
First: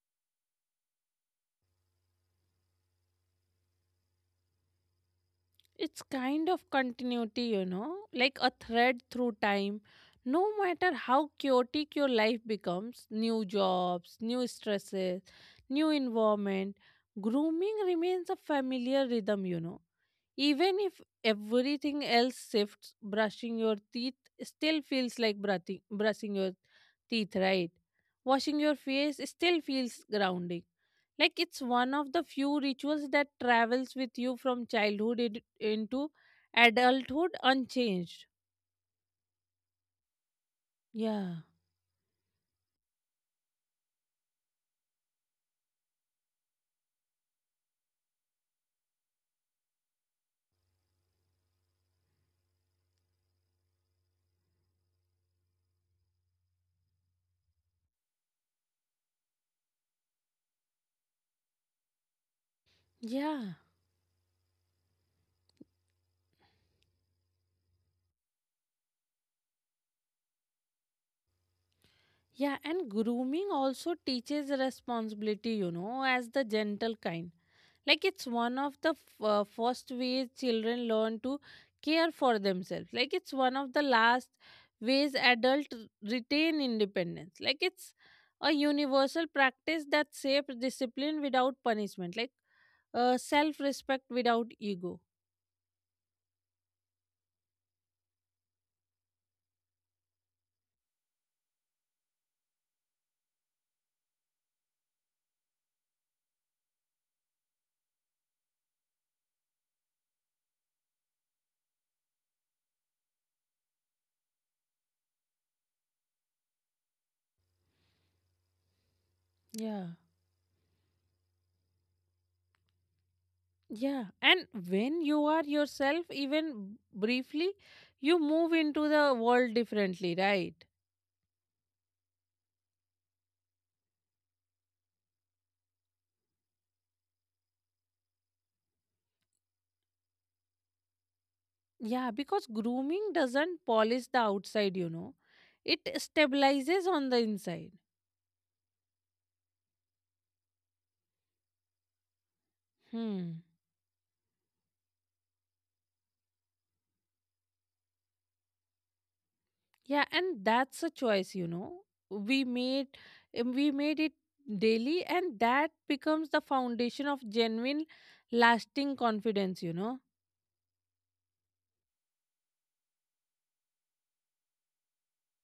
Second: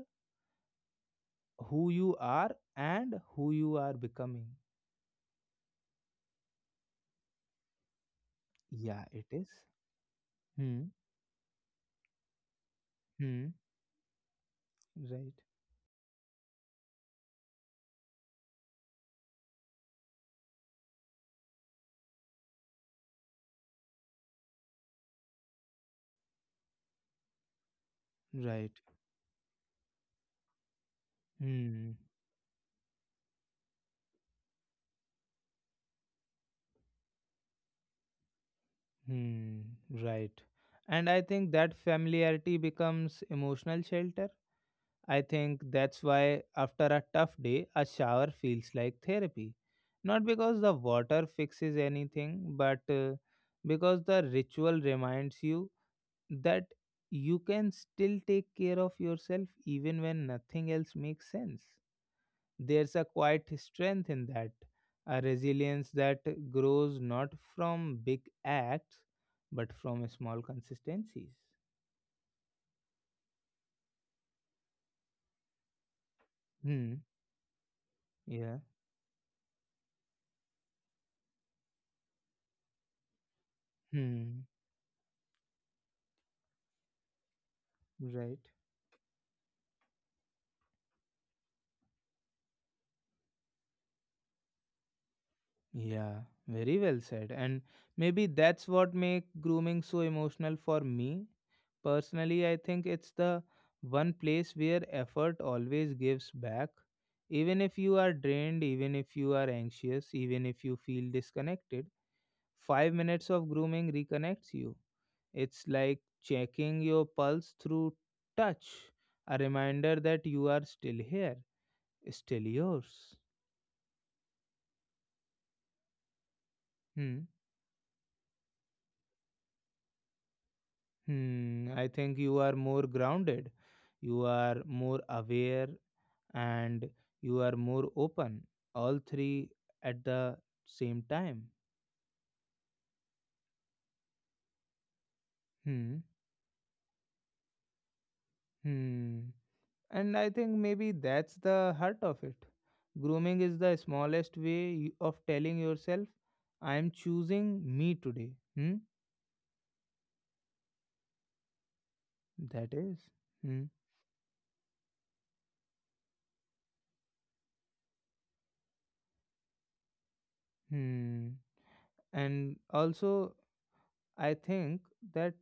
A: who you are, and who you are becoming.
B: It's kind of continuity, you know, like a thread
A: Yeah, it
B: through
A: is.
B: time. No
A: Hmm.
B: matter how chaotic your life becomes, new
A: Hmm.
B: jobs, new stresses,
A: Right.
B: new environment, grooming remains a familiar rhythm, you know. Even if everything else shifts, brushing your teeth still feels like brushing, brushing your teeth, right? Washing
A: Right.
B: your face still feels grounding. Like it's
A: Hmm.
B: one of the few rituals that travels with you from childhood in- into adulthood unchanged.
A: Hmm, right. And I
B: Yeah.
A: think that familiarity becomes emotional shelter. I think that's why after a tough day, a shower feels like therapy. Not because the water fixes anything, but uh, because the ritual reminds you that you can still take care of yourself even when nothing else makes sense. There's a quiet
B: Yeah.
A: strength in that, a resilience that grows not from big acts, but from small consistencies.
B: Yeah, and grooming also teaches responsibility, you know, as the gentle
A: Hmm.
B: kind. Like it's one
A: Yeah.
B: of the f- uh, first ways children learn to care for themselves. Like it's one of the last
A: Hmm.
B: ways adults retain independence. Like it's
A: Right.
B: a universal practice that shapes discipline without punishment, like uh, self respect without ego.
A: Yeah, very well said. And maybe that's what make grooming so emotional for me. Personally, I think it's the one place where effort always gives back. Even if you are drained, even if you are anxious, even if you feel disconnected, five minutes of grooming reconnects you. It's like checking your pulse through touch, a
B: Yeah.
A: reminder that you are still here, still yours.
B: Yeah, and when you are yourself, even
A: Hmm.
B: briefly, you move into the world differently, right?
A: Hmm. I think you are more grounded, you are more aware, and you are more open. All three at the same time.
B: Yeah, because grooming doesn't polish the outside, you know, it
A: Hmm.
B: stabilizes on the inside.
A: Hmm. And I think maybe that's the heart of it.
B: Hmm.
A: Grooming is the smallest way you- of telling yourself, I am choosing me today. Hmm?
B: Yeah, and that's a choice, you know. We
A: That
B: made
A: is.
B: um,
A: Hmm.
B: we made it daily, and that becomes the foundation of genuine, lasting confidence, you know.
A: Hmm. And also, I think that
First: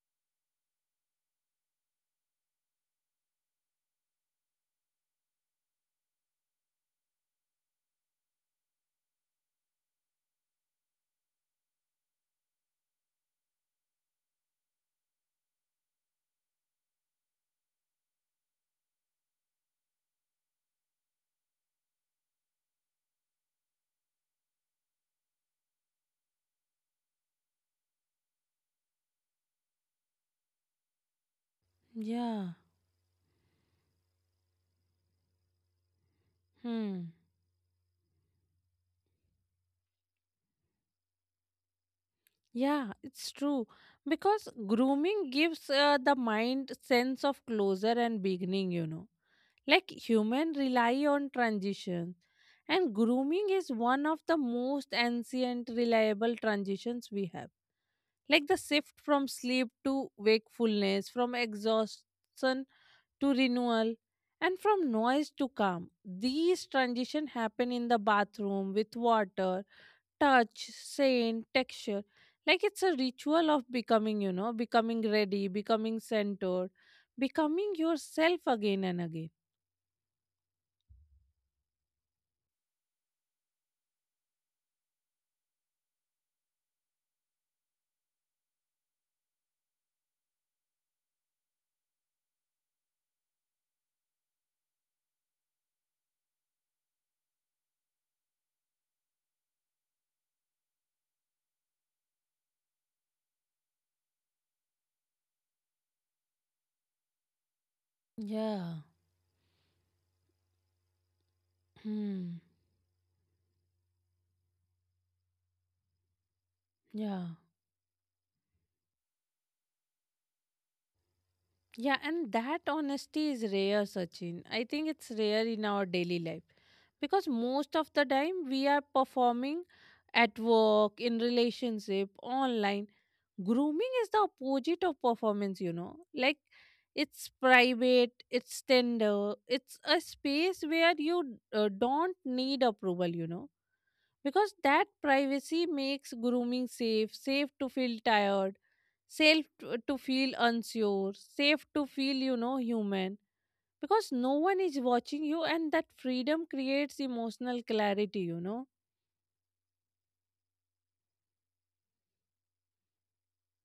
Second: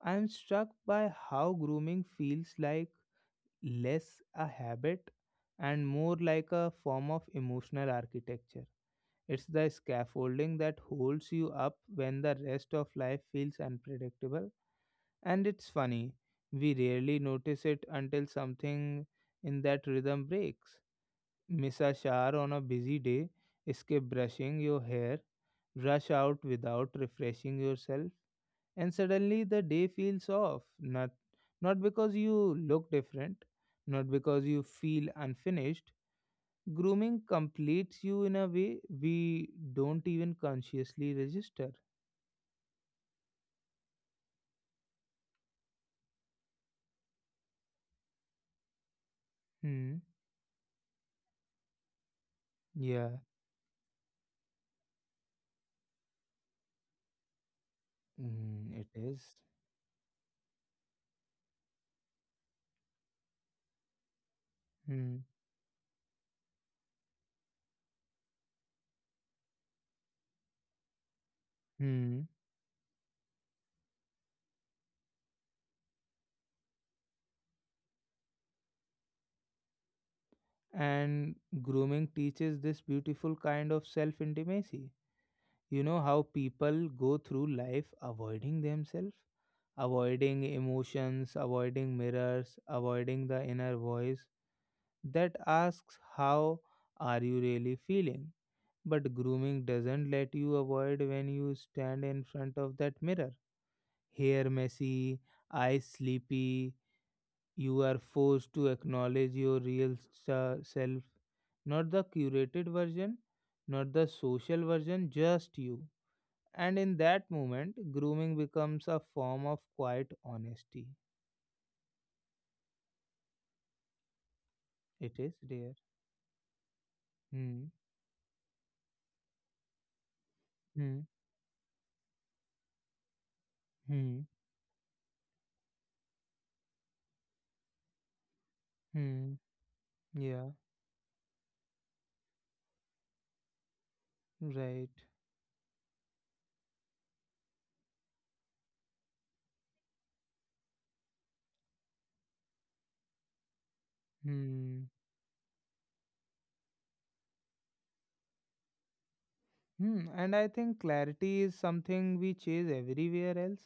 A: I am struck by how grooming feels like less a habit and more like a form of emotional architecture. It's the scaffolding that holds you up when the rest of life feels unpredictable. And it's funny, we rarely notice it until something in that rhythm breaks. Miss a shower on a busy day, skip brushing your hair, rush out without refreshing yourself, and suddenly the day feels off. Not, not because you
B: Yeah.
A: look different, not because you feel unfinished.
B: Hmm.
A: Grooming completes you in a way we don't even consciously register.
B: Yeah, it's true. Because grooming gives uh, the mind sense of closure and beginning, you know. Like
A: Hmm.
B: human rely on transition, and
A: Yeah.
B: grooming is one of the most ancient reliable transitions we have. Like the
A: Mm, it
B: shift from
A: is.
B: sleep to wakefulness, from exhaustion to renewal, and from
A: Hmm.
B: noise to calm. These transition happen in the bathroom with water, touch, scent, texture.
A: Hmm.
B: Like it's a ritual of becoming, you know, becoming ready, becoming centered, becoming yourself again and again.
A: And grooming teaches this beautiful kind of self intimacy. You know how people go through life avoiding themselves, avoiding emotions, avoiding mirrors, avoiding the inner voice that asks, how are you really feeling? But grooming doesn't let you avoid. When you stand in front of that mirror, hair messy, eyes sleepy, you are forced to
B: Yeah.
A: acknowledge your real sa- self, not the
B: Hmm.
A: curated version, not the social version, just you. And in
B: Yeah.
A: that moment, grooming becomes a form of quiet honesty.
B: Yeah, and that honesty is rare, Sachin. I think it's
A: It is
B: rare in
A: there.
B: our daily life because
A: Hmm.
B: most of the time we are performing at work,
A: Hmm.
B: in relationship, online. Grooming is
A: Hmm.
B: the opposite of performance, you know. Like it's private, it's
A: Hmm.
B: tender, it's a
A: Yeah.
B: space where you uh, don't need approval, you know, because that
A: Right.
B: privacy makes grooming safe, safe to feel tired, safe to to feel unsure, safe to feel, you know, human. Because no one is
A: Hmm.
B: watching you, and that freedom creates emotional clarity, you know.
A: Hmm. And I think clarity is something we chase everywhere else,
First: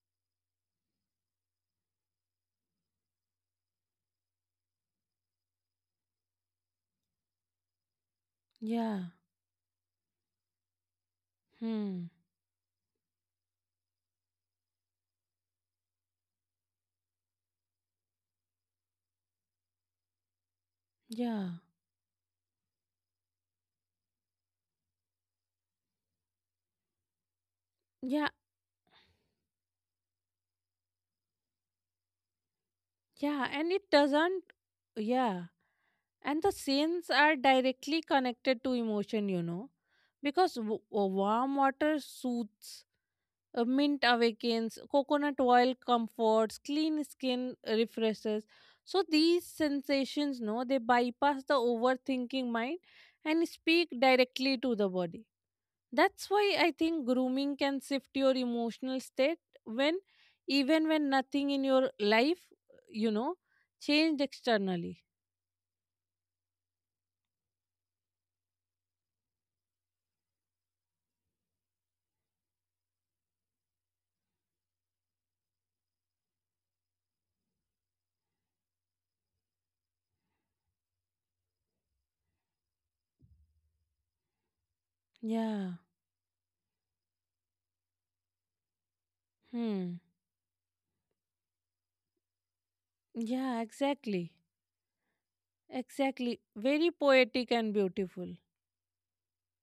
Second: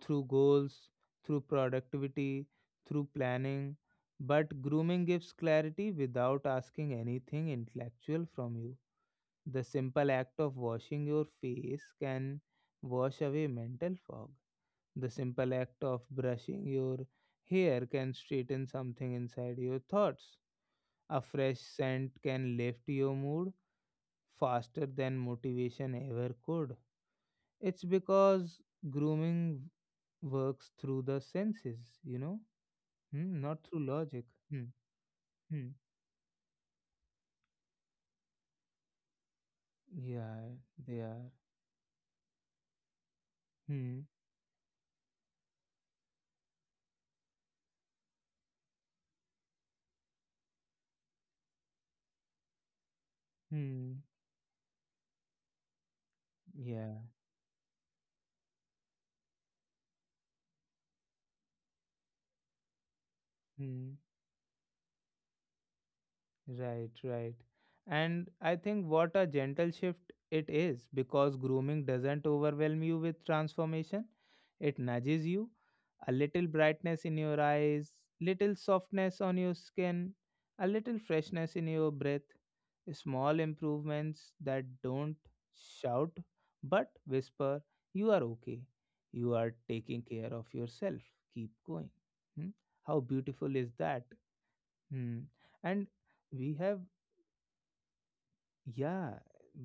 A: through goals, through productivity, through planning. But grooming gives clarity without asking anything intellectual from you.
B: Yeah.
A: The simple act of washing your face
B: Hmm.
A: can wash away mental fog. The simple act of brushing your hair can straighten something inside your thoughts. A
B: Yeah.
A: fresh scent can lift your mood faster than motivation ever could. It's
B: Yeah.
A: because grooming works through the senses, you know, hmm,
B: Yeah.
A: not
B: And
A: through
B: it
A: logic.
B: doesn't.
A: Hmm.
B: Yeah.
A: Hmm.
B: And the scenes are directly connected to emotion, you know.
A: Yeah,
B: Because w-
A: they are.
B: warm water soothes, uh, mint
A: Hmm.
B: awakens, coconut oil comforts, clean skin refreshes. So these sensations, no, they bypass the overthinking mind and speak
A: Hmm.
B: directly to the body. That's why I
A: Yeah.
B: think grooming can shift your emotional state when, even when nothing in your life, you know,
A: Hmm.
B: changed externally.
A: Right, right. And I think what a gentle shift it is, because grooming doesn't overwhelm you with transformation. It nudges you. A little brightness in your eyes, little softness on your skin, a little freshness in your breath. Small improvements that don't
B: Yeah.
A: shout but whisper, you are okay. You are
B: Hmm.
A: taking care of yourself. Keep going. Hmm? How beautiful
B: Yeah.
A: is that?
B: Exactly.
A: Hmm. And
B: Exactly.
A: we have
B: Very poetic and beautiful.
A: yeah,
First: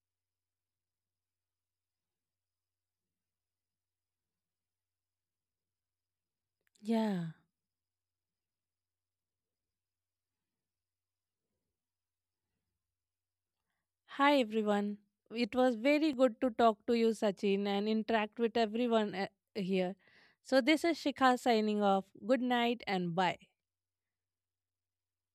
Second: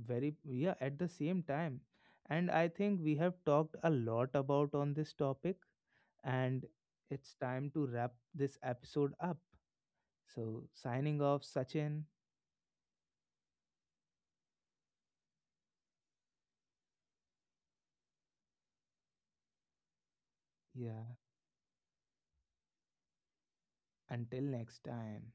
A: very, yeah, at the same time. And I think we have talked a lot about on this topic, and
B: Yeah.
A: it's time to wrap this episode up. So, signing off, Sachin.
B: Hi everyone. It was very good to talk to you, Sachin, and interact with everyone uh, here. So, this is
A: Yeah,
B: Shikha signing off. Good night and bye.
A: until next time.